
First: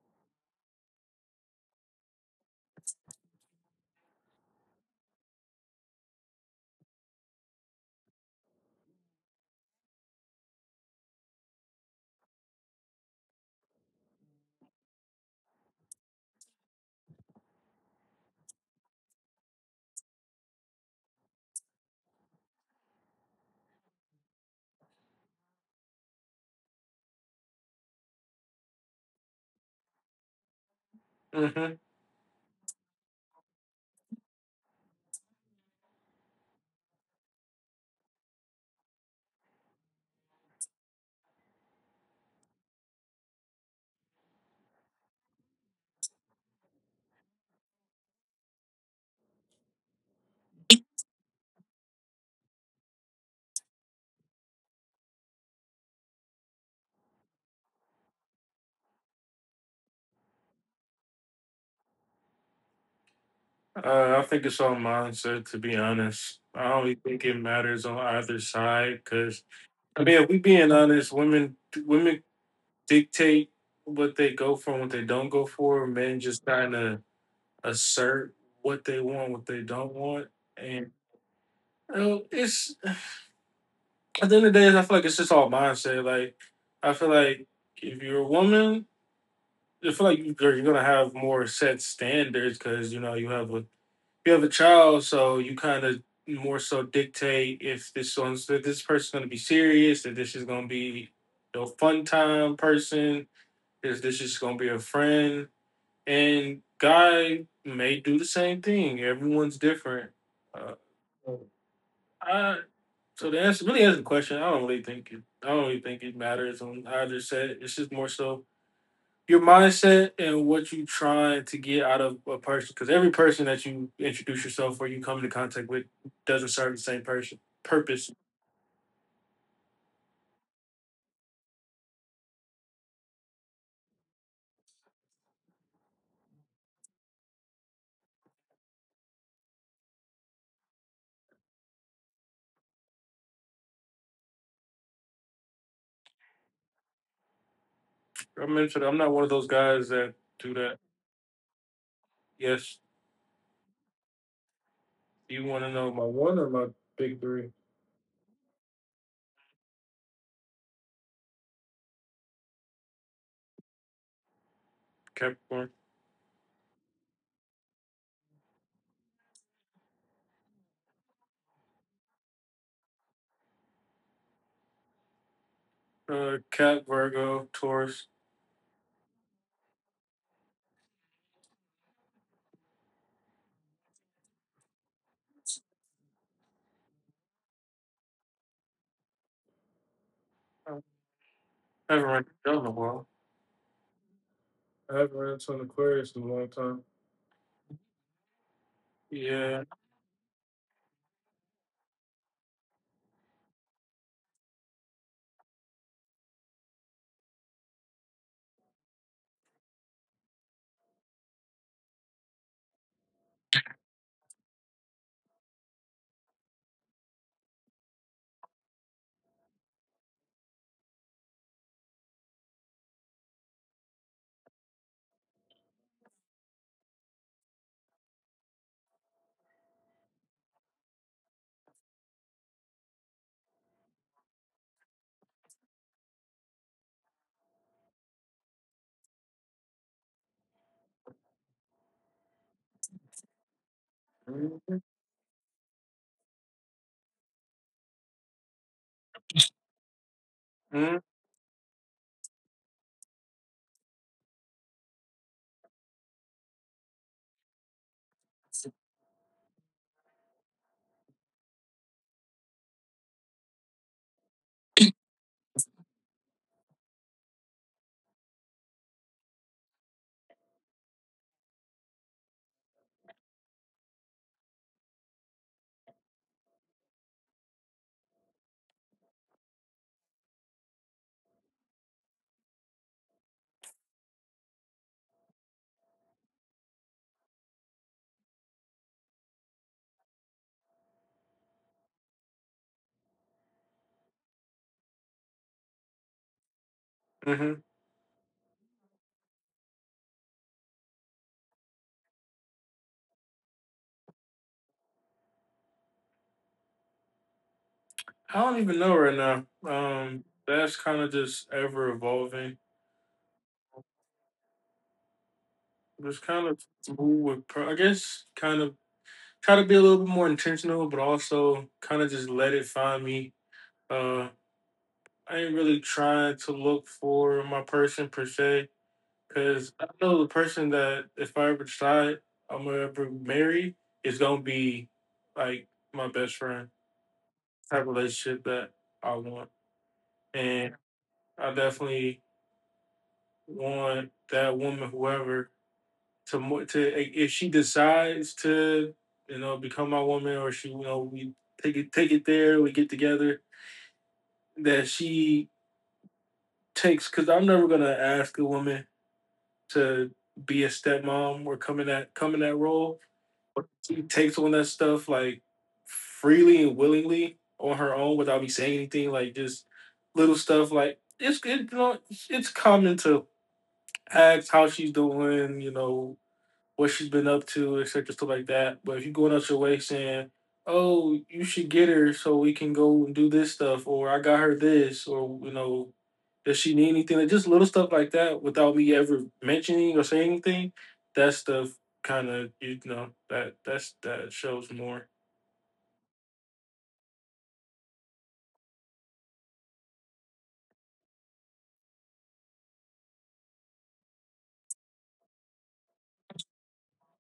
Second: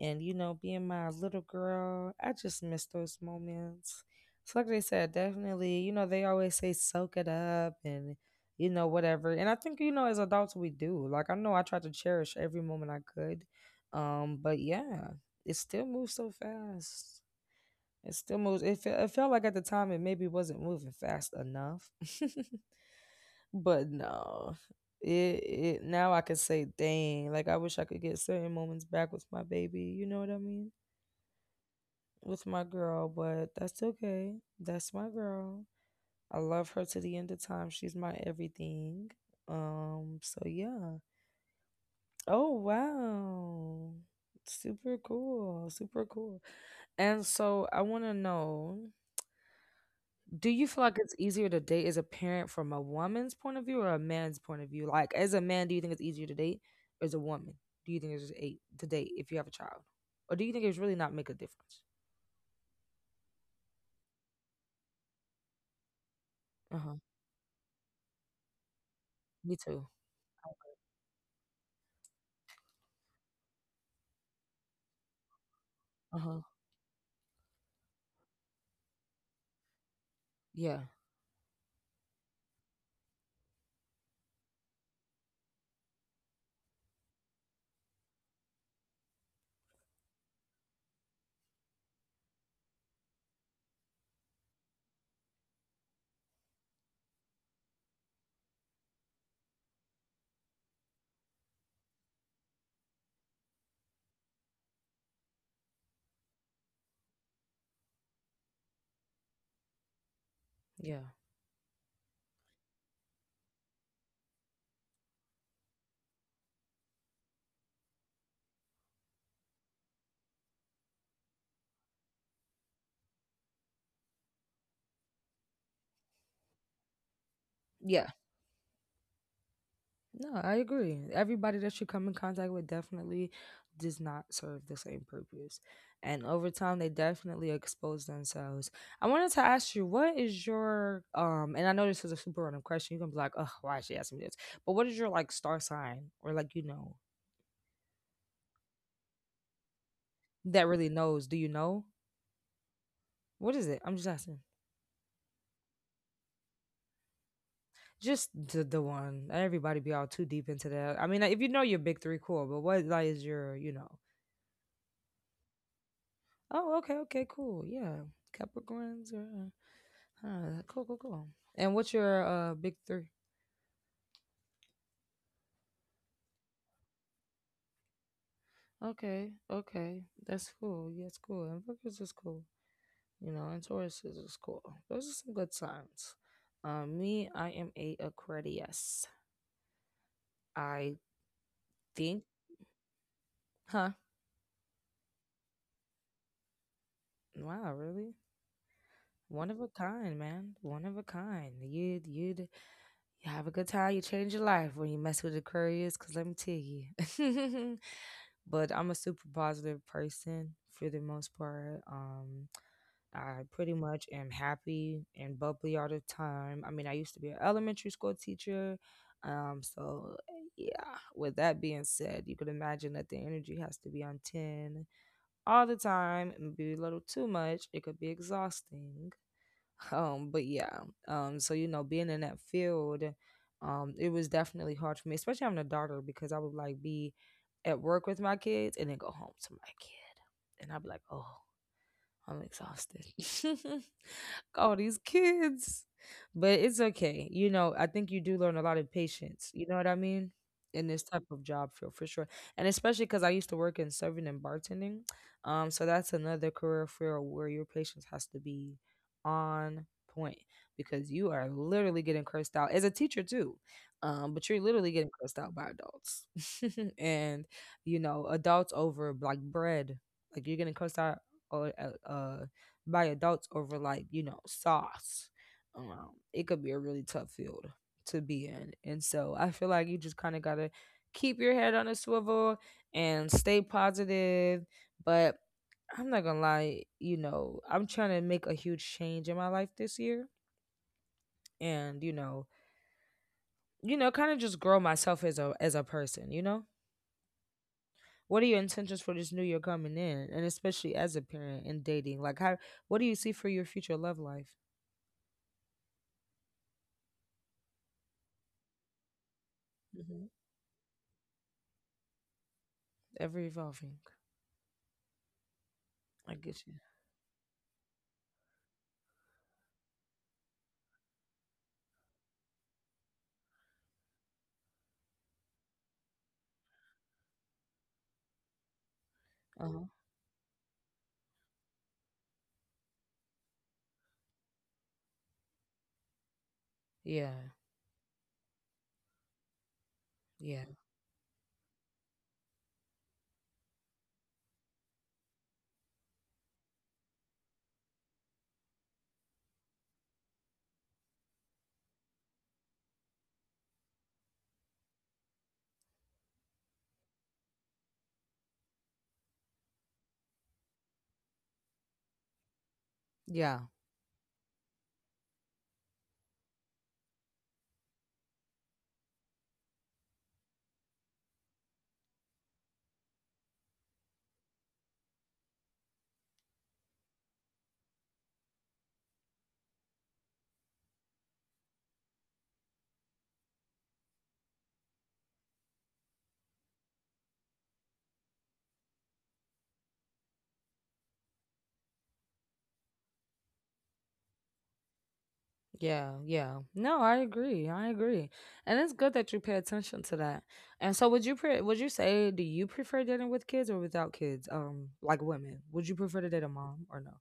[SPEAKER 1] and you know, being my little girl. I just miss those moments. So like they said, definitely, you know, they always say soak it up and you know, whatever. And I think, you know, as adults we do. Like I know I tried to cherish every moment I could. But yeah, it still moves so fast. It still moves. It felt like at the time it maybe wasn't moving fast enough. But no, it now I can say, dang, like I wish I could get certain moments back with my baby. You know what I mean?
[SPEAKER 2] mhm.
[SPEAKER 1] With my girl, but that's okay. That's my girl. I love her to the end of time. She's my everything. So yeah. Oh wow. Super cool. Super cool. And so I want to know, do you feel like it's easier to date as a parent from a woman's point of view or a man's point of view? Like, as a man, do you think it's easier to date as a woman? Do you think it's a to date if you have a child, or do you think it's really not make a difference?
[SPEAKER 2] I think it's all mindset. To be honest, I
[SPEAKER 1] Uh huh.
[SPEAKER 2] don't think it matters on either side. Because
[SPEAKER 1] Me too.
[SPEAKER 2] I mean, if we being honest, women dictate what they go for and what they don't go for.
[SPEAKER 1] Uh
[SPEAKER 2] Men
[SPEAKER 1] huh.
[SPEAKER 2] just kind of assert what they want, what they don't want,
[SPEAKER 1] Yeah.
[SPEAKER 2] and you know, it's at the end of the day, I feel like it's just all mindset. Like I feel like if you're a woman, I feel like you— you're gonna have more set standards because you know you have a child, so you kind of more so dictate if this one's that this person's gonna be serious, that this is gonna be a fun time person, is this is gonna be a friend, and guy may do the same thing. Everyone's different. Uh,
[SPEAKER 1] Yeah.
[SPEAKER 2] I, so the answer really answer the question. I don't really think it. I don't really think it matters on either set. It's just more so your mindset and what you trying to get out of a person because every person that you introduce yourself or you come into contact with doesn't serve the same person
[SPEAKER 1] Yeah.
[SPEAKER 2] purpose.
[SPEAKER 1] No, I agree. Everybody that you come in contact with definitely does not serve the same purpose. And over time they definitely expose themselves. I wanted to ask you, what is your and I know this is a super random question. You can be like, oh, why is she asking me this? But what is your like star sign, or like you know
[SPEAKER 2] I'm into I'm not one of those guys that do
[SPEAKER 1] that
[SPEAKER 2] that.
[SPEAKER 1] really knows? Do you know?
[SPEAKER 2] Yes.
[SPEAKER 1] What is it? I'm just asking.
[SPEAKER 2] You want to know my one or my big three?
[SPEAKER 1] Just the one. Everybody be all too deep into that. I mean, like, if you know your big three, cool. But what like is your, you know?
[SPEAKER 2] Capricorn.
[SPEAKER 1] Oh, okay, okay, cool. Yeah. Capricorns or huh, cool, cool, cool. And what's your big three?
[SPEAKER 2] Cap, Virgo, Taurus.
[SPEAKER 1] Okay, okay, that's cool. Yeah, it's cool. And Virgos is cool, you know, and Taurus is cool. Those are some good signs. Me, I am a Aquarius.
[SPEAKER 2] I
[SPEAKER 1] I
[SPEAKER 2] haven't run
[SPEAKER 1] think,
[SPEAKER 2] into them in a while.
[SPEAKER 1] huh?
[SPEAKER 2] I haven't run into an Aquarius in a long time.
[SPEAKER 1] Wow, really? One of
[SPEAKER 2] Yeah.
[SPEAKER 1] a kind, man. One of a kind. You have a good time. You change your life when you mess with Aquarius, cause let me tell you. But I'm a super positive person for the most part. I pretty much am happy and bubbly all the time. I mean, I used to be an elementary school teacher. Yeah, with that being said, you could imagine that the energy has to be on 10 all the time and be a little too much. It could be exhausting. But Yeah, being in that field, it was definitely hard for me, especially having a daughter because I would like be at work with my kids and then go home to my kid. And I'd be like, oh, I'm exhausted. All
[SPEAKER 2] Mm-hmm.
[SPEAKER 1] these kids. But it's okay. You know, I think you do learn a lot of patience. You know what I mean? In this type of job field for sure. And especially because I used to work in serving and bartending. So that's another career field where your patience has to be on point because you are literally getting cursed out as a teacher too. But you're literally getting cursed out by adults. And, you know, adults over like bread. Like you're getting cursed out or by adults over like sauce. It could be a really tough field to be in, and so I feel like you just kind of gotta keep your head on a swivel and stay positive. But I'm not gonna lie, I'm trying to make a huge change in my life this year. And kind of just grow myself as a person.
[SPEAKER 2] Mm-hmm.
[SPEAKER 1] What are your intentions for this new year coming in, and especially as a parent and dating? Like, how, what do you see for your future love life?
[SPEAKER 2] I don't even know right now.
[SPEAKER 1] Hmm.
[SPEAKER 2] That's kind of just ever evolving.
[SPEAKER 1] Ever evolving.
[SPEAKER 2] Just
[SPEAKER 1] I
[SPEAKER 2] kind of
[SPEAKER 1] get you.
[SPEAKER 2] move with, I guess, kind of try to be a little bit more intentional, but also kind of just let it find me. Uh, I ain't really trying to look for my person per se,
[SPEAKER 1] Uh
[SPEAKER 2] because
[SPEAKER 1] huh.
[SPEAKER 2] I know the person that if I ever decide I'm gonna ever marry is gonna be like my best friend
[SPEAKER 1] Yeah.
[SPEAKER 2] type of relationship that I want,
[SPEAKER 1] Yeah.
[SPEAKER 2] and I definitely want that woman, whoever to if she decides to you know become my woman, or she you know we take it there, we get together, that she takes, because I'm never gonna ask a woman to be a stepmom or come in that role.
[SPEAKER 1] Yeah.
[SPEAKER 2] She takes on that stuff like freely and willingly on her own without me saying anything. Like just little stuff like it's it, it's common to ask how she's doing. You know what she's been up to, etc., stuff like that. But if you're going out your way saying, "Oh, you should get her so we can go and do this stuff," or "I got her this," or "Does she need anything?" Like just little stuff like that, without me ever mentioning or saying anything, that stuff kind of, that shows more.
[SPEAKER 1] Yeah. Yeah. No, I agree. I agree. And it's good that you pay attention to that. And so, would you say, do you prefer dating with kids or without kids? Like, women, would you prefer to date a mom or no?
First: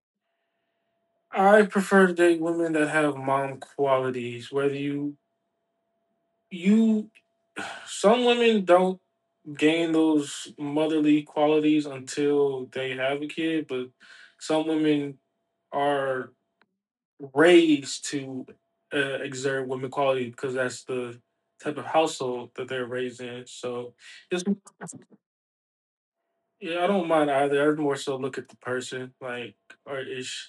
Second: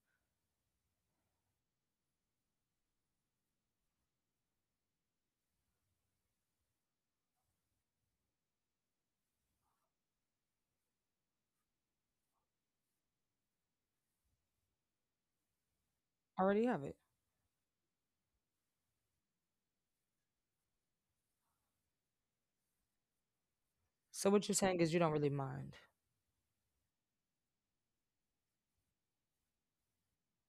[SPEAKER 2] I prefer to date women that have mom qualities. Whether you some women don't gain those motherly qualities until they have a kid, but some women are
[SPEAKER 1] I already have it.
[SPEAKER 2] raised to exert women qualities because that's the type of household that they're raised in. So
[SPEAKER 1] So
[SPEAKER 2] it's
[SPEAKER 1] what you're saying is you don't really mind.
[SPEAKER 2] yeah, I don't mind either. I'd more so look at the person, like, or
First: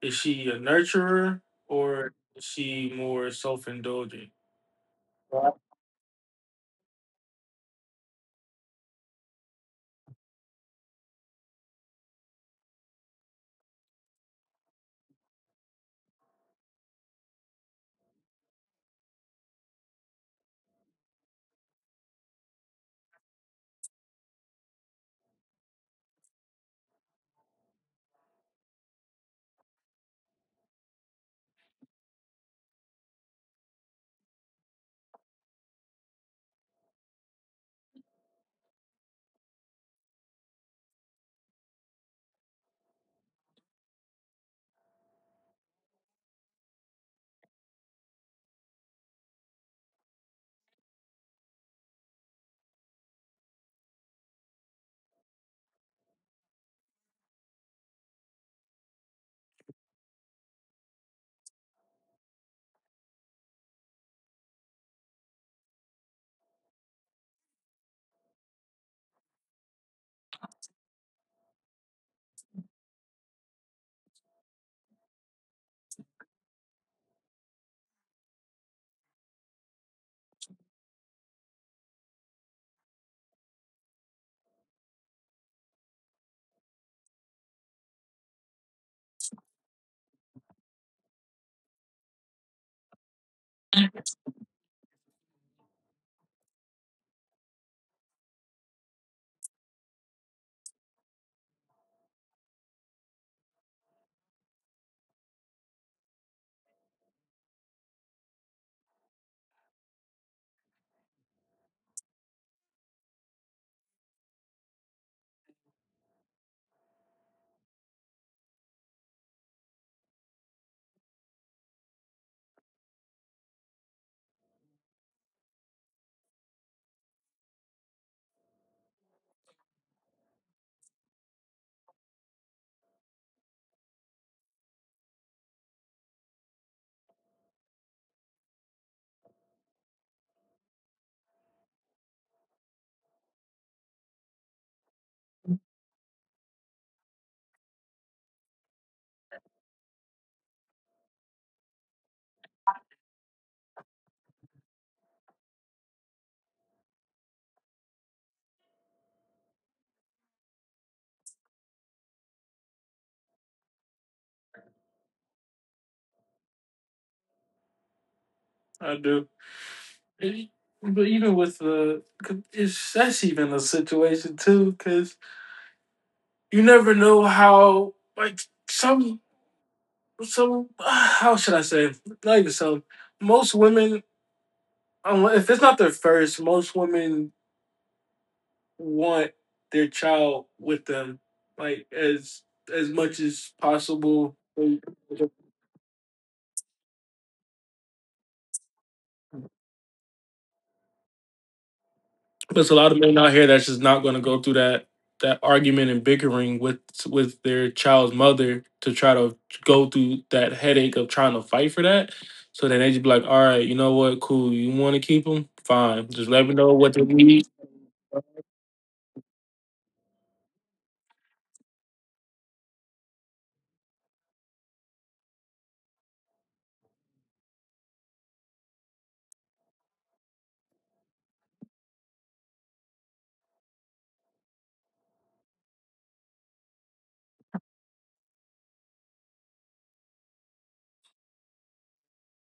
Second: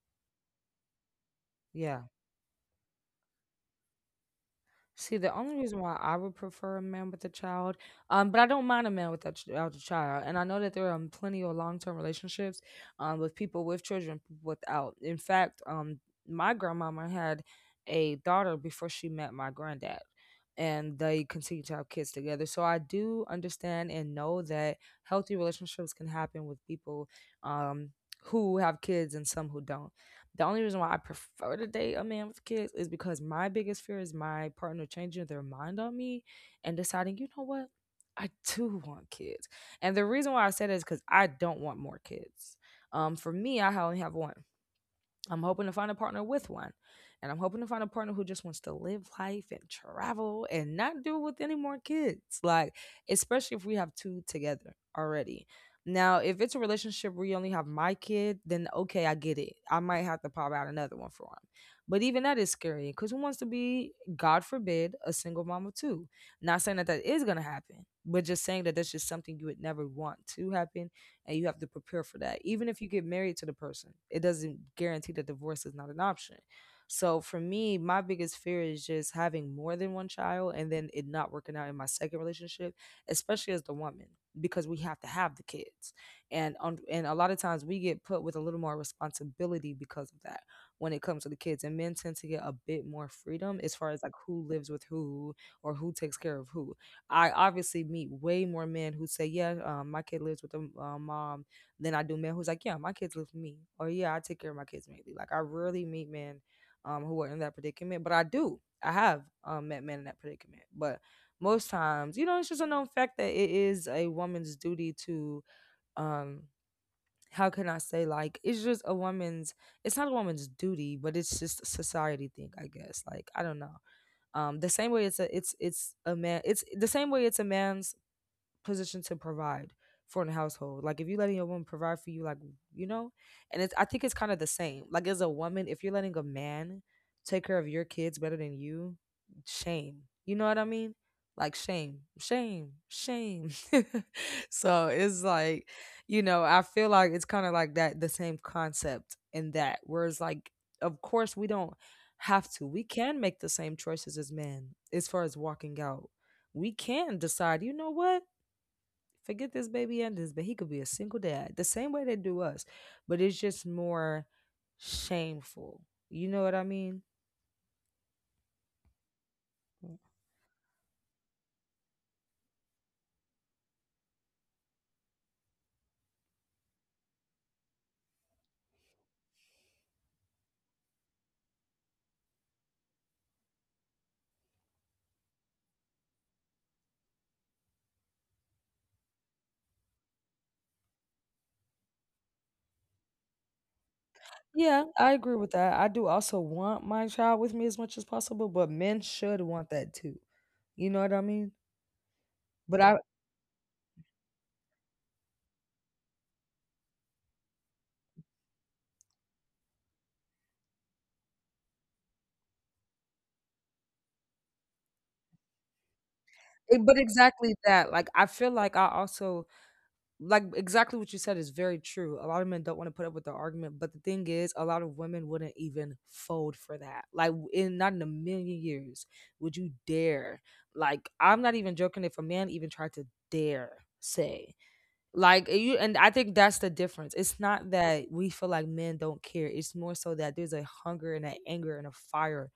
[SPEAKER 2] is she a nurturer,
[SPEAKER 1] Yeah.
[SPEAKER 2] or is she more self indulgent?
[SPEAKER 1] See, the only reason why I would prefer a man with a child, but I don't mind a man without without a child, and I know that there are plenty of long term relationships, with people with children, people without. In fact, my grandmama had a daughter before she met my granddad, and they continue to have kids together. So I do understand and know that healthy relationships can happen with people, um, who have kids and some who don't. The only reason why I prefer to date a man with kids is because my biggest fear is my partner changing their mind on me and deciding, you know what, I do want kids. And the reason why I said it is because I don't want more kids. For me, I only have one. I'm hoping to find a partner with one. And I'm hoping to find a partner who just wants to live life and travel and not deal with any more kids. Like, especially if we have two together already. Now, if it's a relationship where you only have my kid, then okay, I get it. I might have to pop out another one for him. But even that is scary, because who wants to be, God forbid, a single mama too? Not saying that that is going to happen, but just saying that that's just something you would never want to happen, and you have to prepare for that. Even if you get married to the person, it doesn't guarantee that divorce is not an option. So for me, my biggest fear is just having more than one child and then it not working out in my second relationship, especially as the woman, because we have to have the kids. And a lot of times we get put with a little more responsibility because of that when it comes to the kids. And men tend to get a bit more freedom as far as like who lives with who or who takes care of who. I obviously meet way more men who say, "Yeah, my kid lives with a mom," than I do men who's like, "Yeah, my kids live with me," or "Yeah, I take care of my kids mainly." Like, I rarely meet men who are in that predicament, but I do. I have met men in that predicament, but most times, you know, it's just a known fact that it is a woman's duty to, um, how can I say, like, it's just a woman's. It's not a woman's duty, but it's just a society thing, I guess. Like, I don't know, the same way it's a it's a man it's the same way it's a man's position to provide for in the household. Like, if you're letting a woman provide for you, like, you know, and it's, I think it's kind of the same. Like, as a woman, if you're letting a man take care of your kids better than you, shame. You know what I mean? Like, shame, shame, shame. So it's like, you know, I feel like it's kind of like that the same concept in that. Whereas like, of course we don't have to. We can make the same choices as men as far as walking out. We can decide, you know what? Forget this baby and this, but he could be a single dad the same way they do us. But it's just more shameful. You know what I mean?
[SPEAKER 2] I do.
[SPEAKER 1] Mm.
[SPEAKER 2] It- But even with that's even a situation too, because you never know how like some some how should I say, not even some, most women, if it's not their first, most women want their child with them like as much as possible. They,
[SPEAKER 1] Yeah, I agree with that. I do also want my child with me as much as possible, but men should want that too. You know what I mean?
[SPEAKER 2] there's a
[SPEAKER 1] But
[SPEAKER 2] lot
[SPEAKER 1] I,
[SPEAKER 2] of men out here that's just not going to go through that that argument and bickering with their child's mother to try to go through that headache of trying to fight for that. So then they just be like, "All right, you know what? Cool. You want to keep them? Fine. Just let me know what
[SPEAKER 1] but
[SPEAKER 2] they need."
[SPEAKER 1] exactly that. Like, I feel like I also, like, exactly what you said is very true. A lot of men don't want to put up with the argument, but the thing is, a lot of women wouldn't even fold for that. Like, in, not in a million years would you dare. Like, I'm not even joking, if a man even tried to dare say, you, and I think that's the difference. It's not that we feel like men don't care. It's more so that there's a hunger and an anger and a fire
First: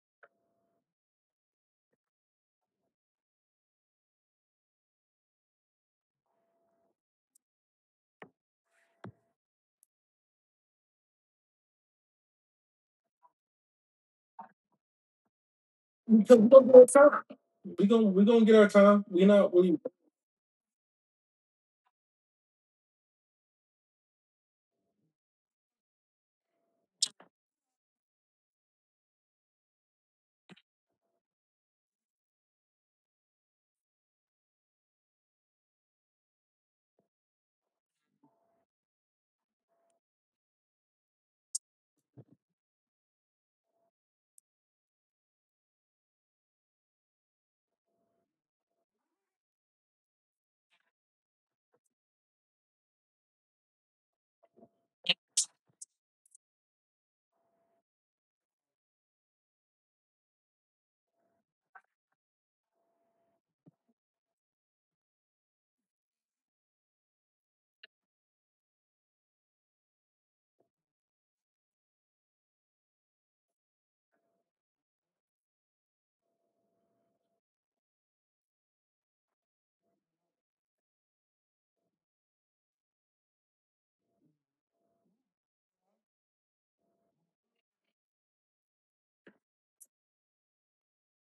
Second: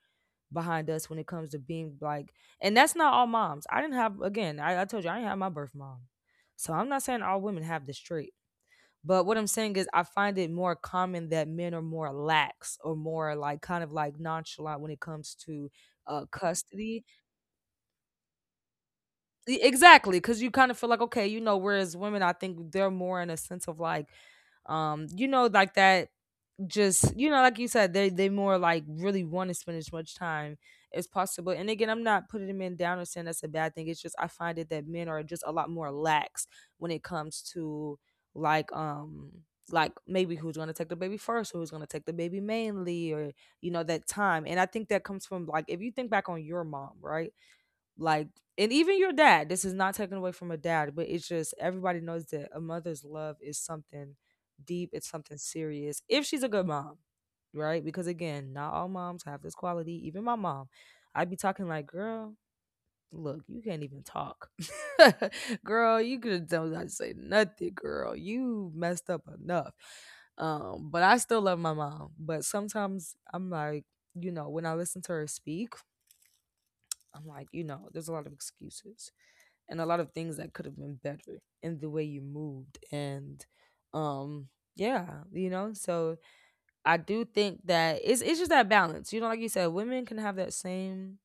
[SPEAKER 1] behind us when it comes to being like, and that's not all moms. I didn't have, again, I told you I didn't have my birth mom. So I'm not saying all women have this trait. But what I'm saying is I find it more common that men are more lax, or more like kind of like nonchalant when it comes to
[SPEAKER 2] We gonna get our
[SPEAKER 1] custody.
[SPEAKER 2] time. We gonna get our time. We not really.
[SPEAKER 1] Exactly, because you kind of feel like, okay, you know, whereas women, I think they're more in a sense of like, like that, just you know like you said, they more like really want to spend as much time as possible. And again, I'm not putting men down or saying that's a bad thing, it's just I find it that men are just a lot more lax when it comes to like, like, maybe who's going to take the baby first, or who's going to take the baby mainly, or you know, that time. And I think that comes from like, if you think back on your mom, right? Like, and even your dad, this is not taken away from a dad, but it's just everybody knows that a mother's love is something deep. It's something serious, if she's a good mom, right? Because again, not all moms have this quality. Even my mom, I'd be talking like, girl, look, you can't even talk. Girl, you could have done not say nothing. Girl, you messed up enough. But I still love my mom. But sometimes I'm like, you know, when I listen to her speak, I'm like, you know, there's a lot of excuses and a lot of things that could have been better in the way you moved, and um yeah, you know. So I do think that it's just that balance. You know, like you said, women can have that same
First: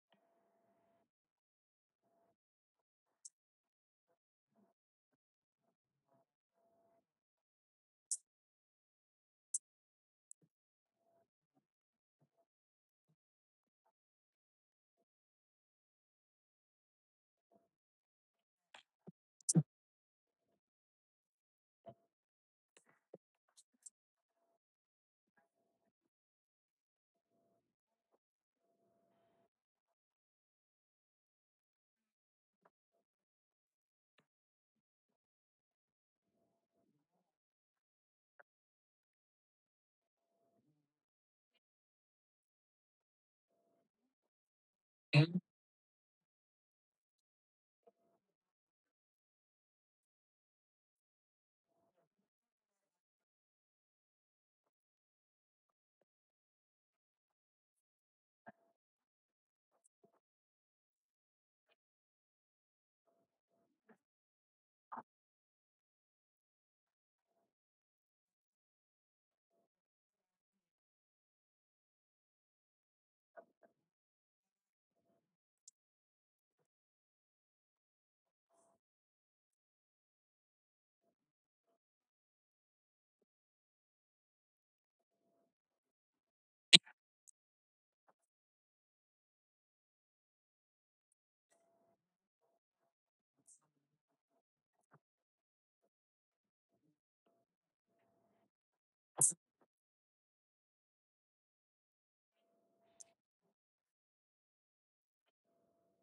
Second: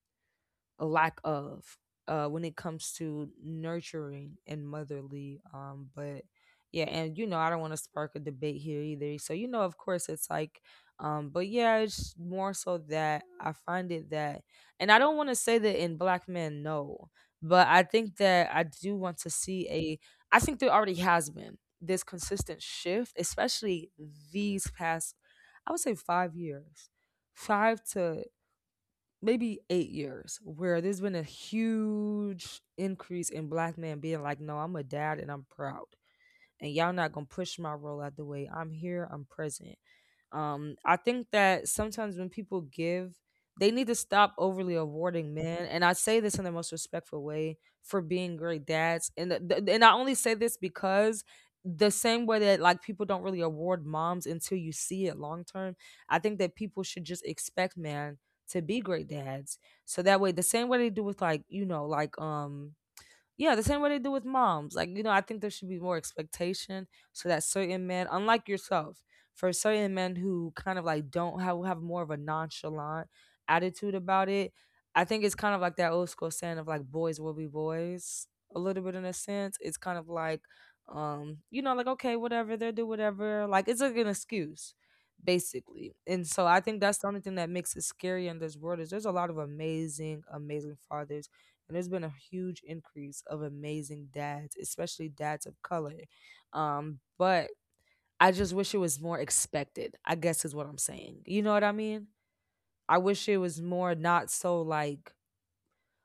[SPEAKER 1] a lack of when it comes to nurturing and motherly, but yeah. And you know, I don't want to spark a debate here either, so you know, of course it's like, but yeah, it's more so that I find it that, and I don't want to say that in black men, no, but I think that I do want to see a, I think there already has been this consistent shift, especially these past, I would say 5 years, five to maybe 8 years, where there's been a huge increase in black men being like, no, I'm a dad and I'm proud and y'all not gonna push my role out the way. I'm here, I'm present. I think that sometimes when people give, they need to stop overly awarding men. And I say this in the most respectful way, for being great dads. And I only say this because the same way that, like, people don't really award moms until you see it long term, I think that people should just expect men to be great dads. So that way, the same way they do with, like, you know, like yeah, the same way they do with moms. Like, you know, I think there should be more expectation, so that certain men, unlike yourself, for certain men who kind of like don't have more of a nonchalant attitude about it, I think it's kind of like that old school saying of like boys will be boys, a little bit, in a sense. It's kind of like you know, like, okay, whatever, they'll do whatever. Like, it's like an excuse, basically. And so I think that's the only thing that makes it scary in this world, is there's a lot of amazing, amazing fathers, and there's been a huge increase of amazing dads, especially dads of color. But I just wish it was more expected, I guess, is what I'm saying. You know what I mean? I wish it was more not so like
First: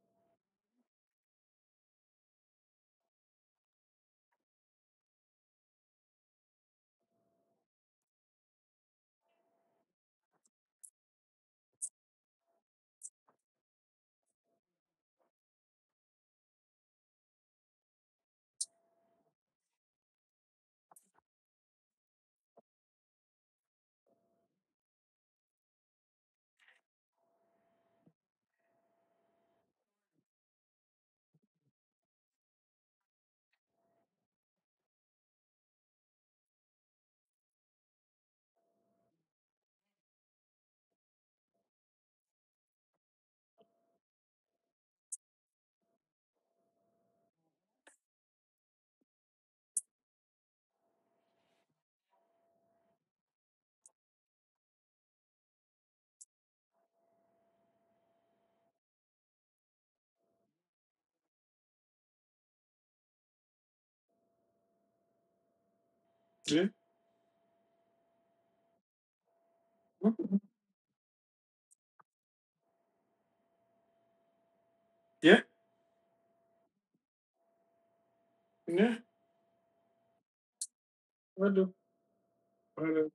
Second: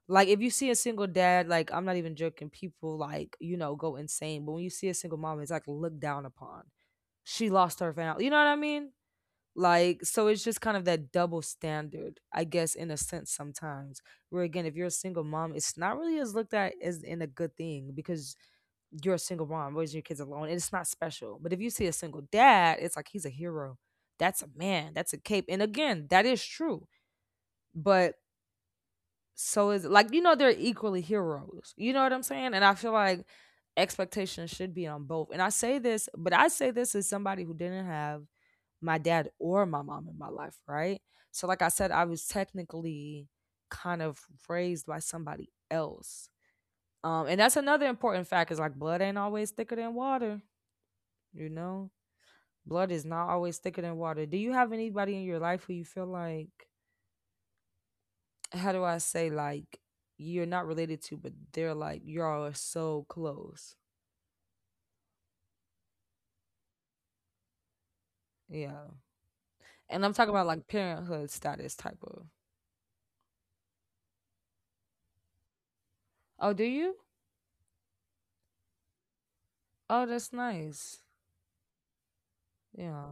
[SPEAKER 1] like if you see a single dad, like, I'm not even joking, people, like, go insane. But when you see a single mom, it's like looked down upon. She lost her family. You know what I mean? Like, so it's just kind of that double standard, I guess, in a sense, sometimes. Where, again, if you're a single mom, it's not really as looked at as in a good thing, because you're a single mom raising your kids alone, and it's not special. But if you see a single dad, it's like he's a hero. That's a man. That's a cape. And again, that is true. But so is, like, you know, they're equally heroes. You know what I'm saying? And I feel like expectations should be on both. And I say this, but I say this as somebody who didn't have my dad or my mom in my life, right? So, like I said, I was technically kind of raised by somebody else. And that's another important fact, is like blood ain't always thicker than water, you know? Blood is not always thicker than water. Do you have anybody in your life who you feel like, how do I say, like, you're not related to, but they're like, y'all are so close?
[SPEAKER 2] Yeah,
[SPEAKER 1] Yeah. And I'm talking about like parenthood status type of.
[SPEAKER 2] yeah,
[SPEAKER 1] Oh, do you?
[SPEAKER 2] yeah.
[SPEAKER 1] Oh, that's nice.
[SPEAKER 2] I do. I
[SPEAKER 1] Yeah.
[SPEAKER 2] do.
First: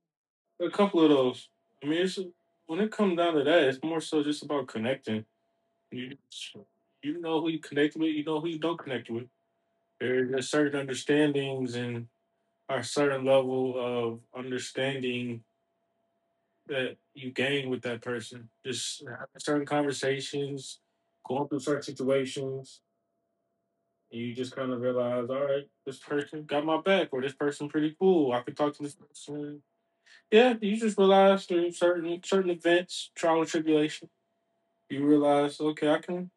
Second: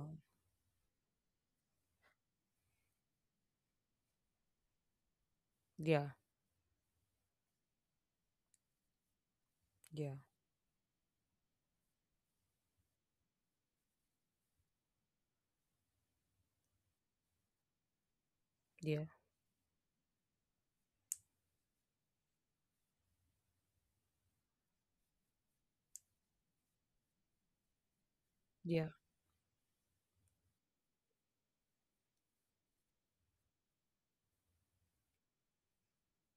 [SPEAKER 2] A couple of those. I mean, it's when it comes down to that, it's more so just about connecting.
[SPEAKER 1] Yeah.
[SPEAKER 2] You, you know who you connect with. You know who you don't connect with.
[SPEAKER 1] Yeah.
[SPEAKER 2] There are certain understandings and a certain level of understanding that you gain with that person. Just
[SPEAKER 1] Yeah,
[SPEAKER 2] having certain conversations, going through certain situations, and you just kind of realize, all right, this person got my back, or this person pretty cool. I could talk to
[SPEAKER 1] yeah,
[SPEAKER 2] this person. Yeah, you just realize through certain events, trial and tribulation, you realize, okay,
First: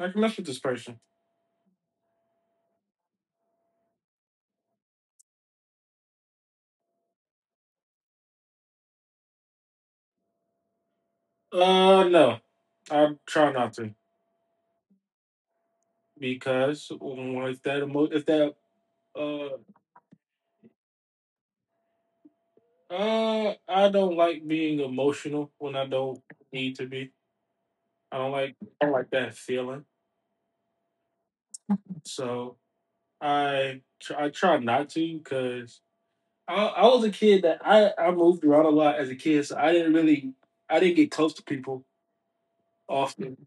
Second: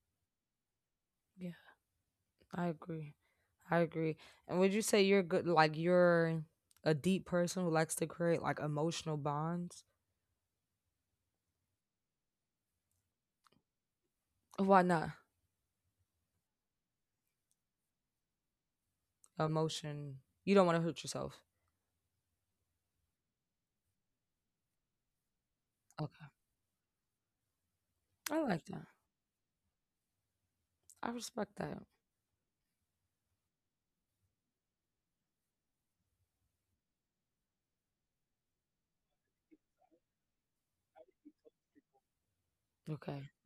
[SPEAKER 2] I can mess with this person.
[SPEAKER 1] yeah. I agree. I agree. And would you say you're good, like you're a deep person who likes to create like emotional bonds?
[SPEAKER 2] No, I try not to
[SPEAKER 1] Why not?
[SPEAKER 2] because mm, if that uh
[SPEAKER 1] Emotion. You don't want to hurt yourself.
[SPEAKER 2] I don't like being emotional when I don't
[SPEAKER 1] Okay.
[SPEAKER 2] need to be.
[SPEAKER 1] I like
[SPEAKER 2] I
[SPEAKER 1] that.
[SPEAKER 2] don't like that feeling.
[SPEAKER 1] I respect that.
[SPEAKER 2] So I try not to because I was a kid that I moved around a lot as a kid, so I didn't really, I didn't get close to people
[SPEAKER 1] Okay.
[SPEAKER 2] often.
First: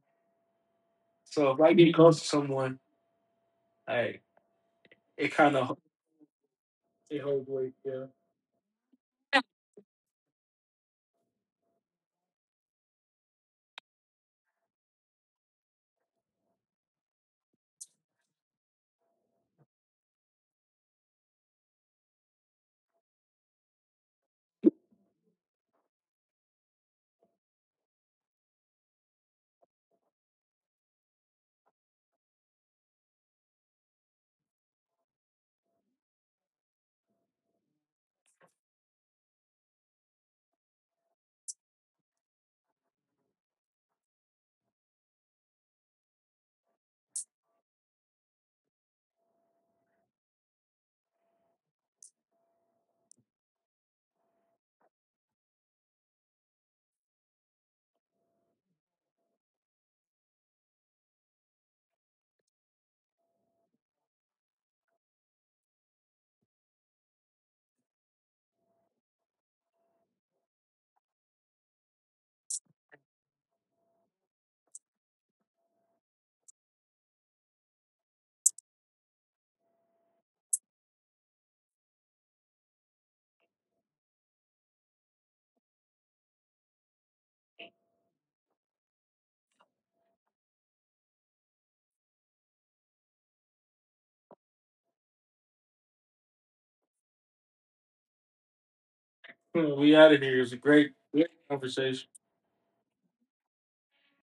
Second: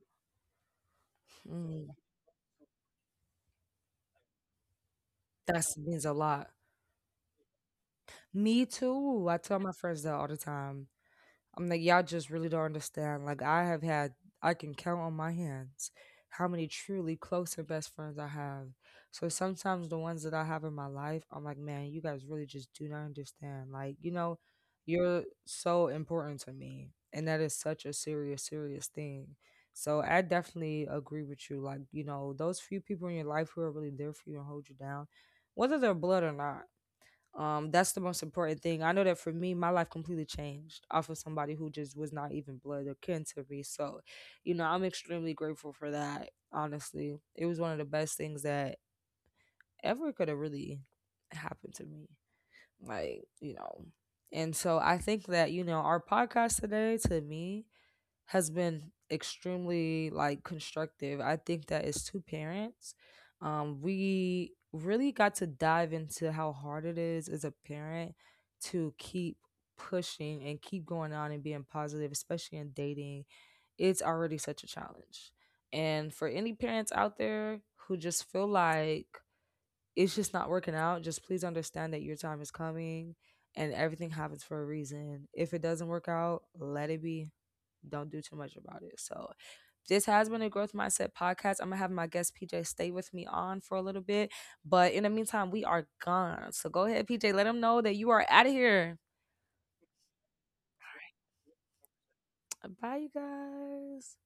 [SPEAKER 2] So if I
[SPEAKER 1] Mm,
[SPEAKER 2] get close to someone, I it kind
[SPEAKER 1] that
[SPEAKER 2] of
[SPEAKER 1] means a lot.
[SPEAKER 2] it holds weight. Yeah,
[SPEAKER 1] Me too. I tell my friends that all the time. I'm like, y'all just really don't understand. Like, I have had, I can count on my hands how many truly close and best friends I have. So sometimes the ones that I have in my life, I'm like, man, you guys really just do not understand. Like, you know, you're so important to me. And that is such a serious, serious thing. So I definitely agree with you. Like, you know, those few people in your life who are really there for you and hold you down, whether they're blood or not. That's the most important thing. I know that for me, my life completely changed off of somebody who just was not even blood or kin to me. So, you know, I'm extremely grateful for that. Honestly, it was one of the best things that ever could have really happened to me. Like, you know, and so I think that, you know, our podcast today, to me, has been extremely, like, constructive. I think that as two parents, we really got to dive into how hard it is as a parent to keep pushing and keep going on and being positive, especially in dating. It's already such a challenge. And for any parents out there who just feel like it's just not working out, just please understand that your time is coming and everything happens for a reason. If it doesn't work out, let it be, don't do too much about it. So this has been a Growth Mindset podcast. I'm gonna have my guest PJ stay with me on for a little bit, but in the meantime, we are gone. So go ahead, PJ, let them know that you are out of here.
[SPEAKER 2] we out of here. It was a great conversation.
[SPEAKER 1] All right. Bye, you guys.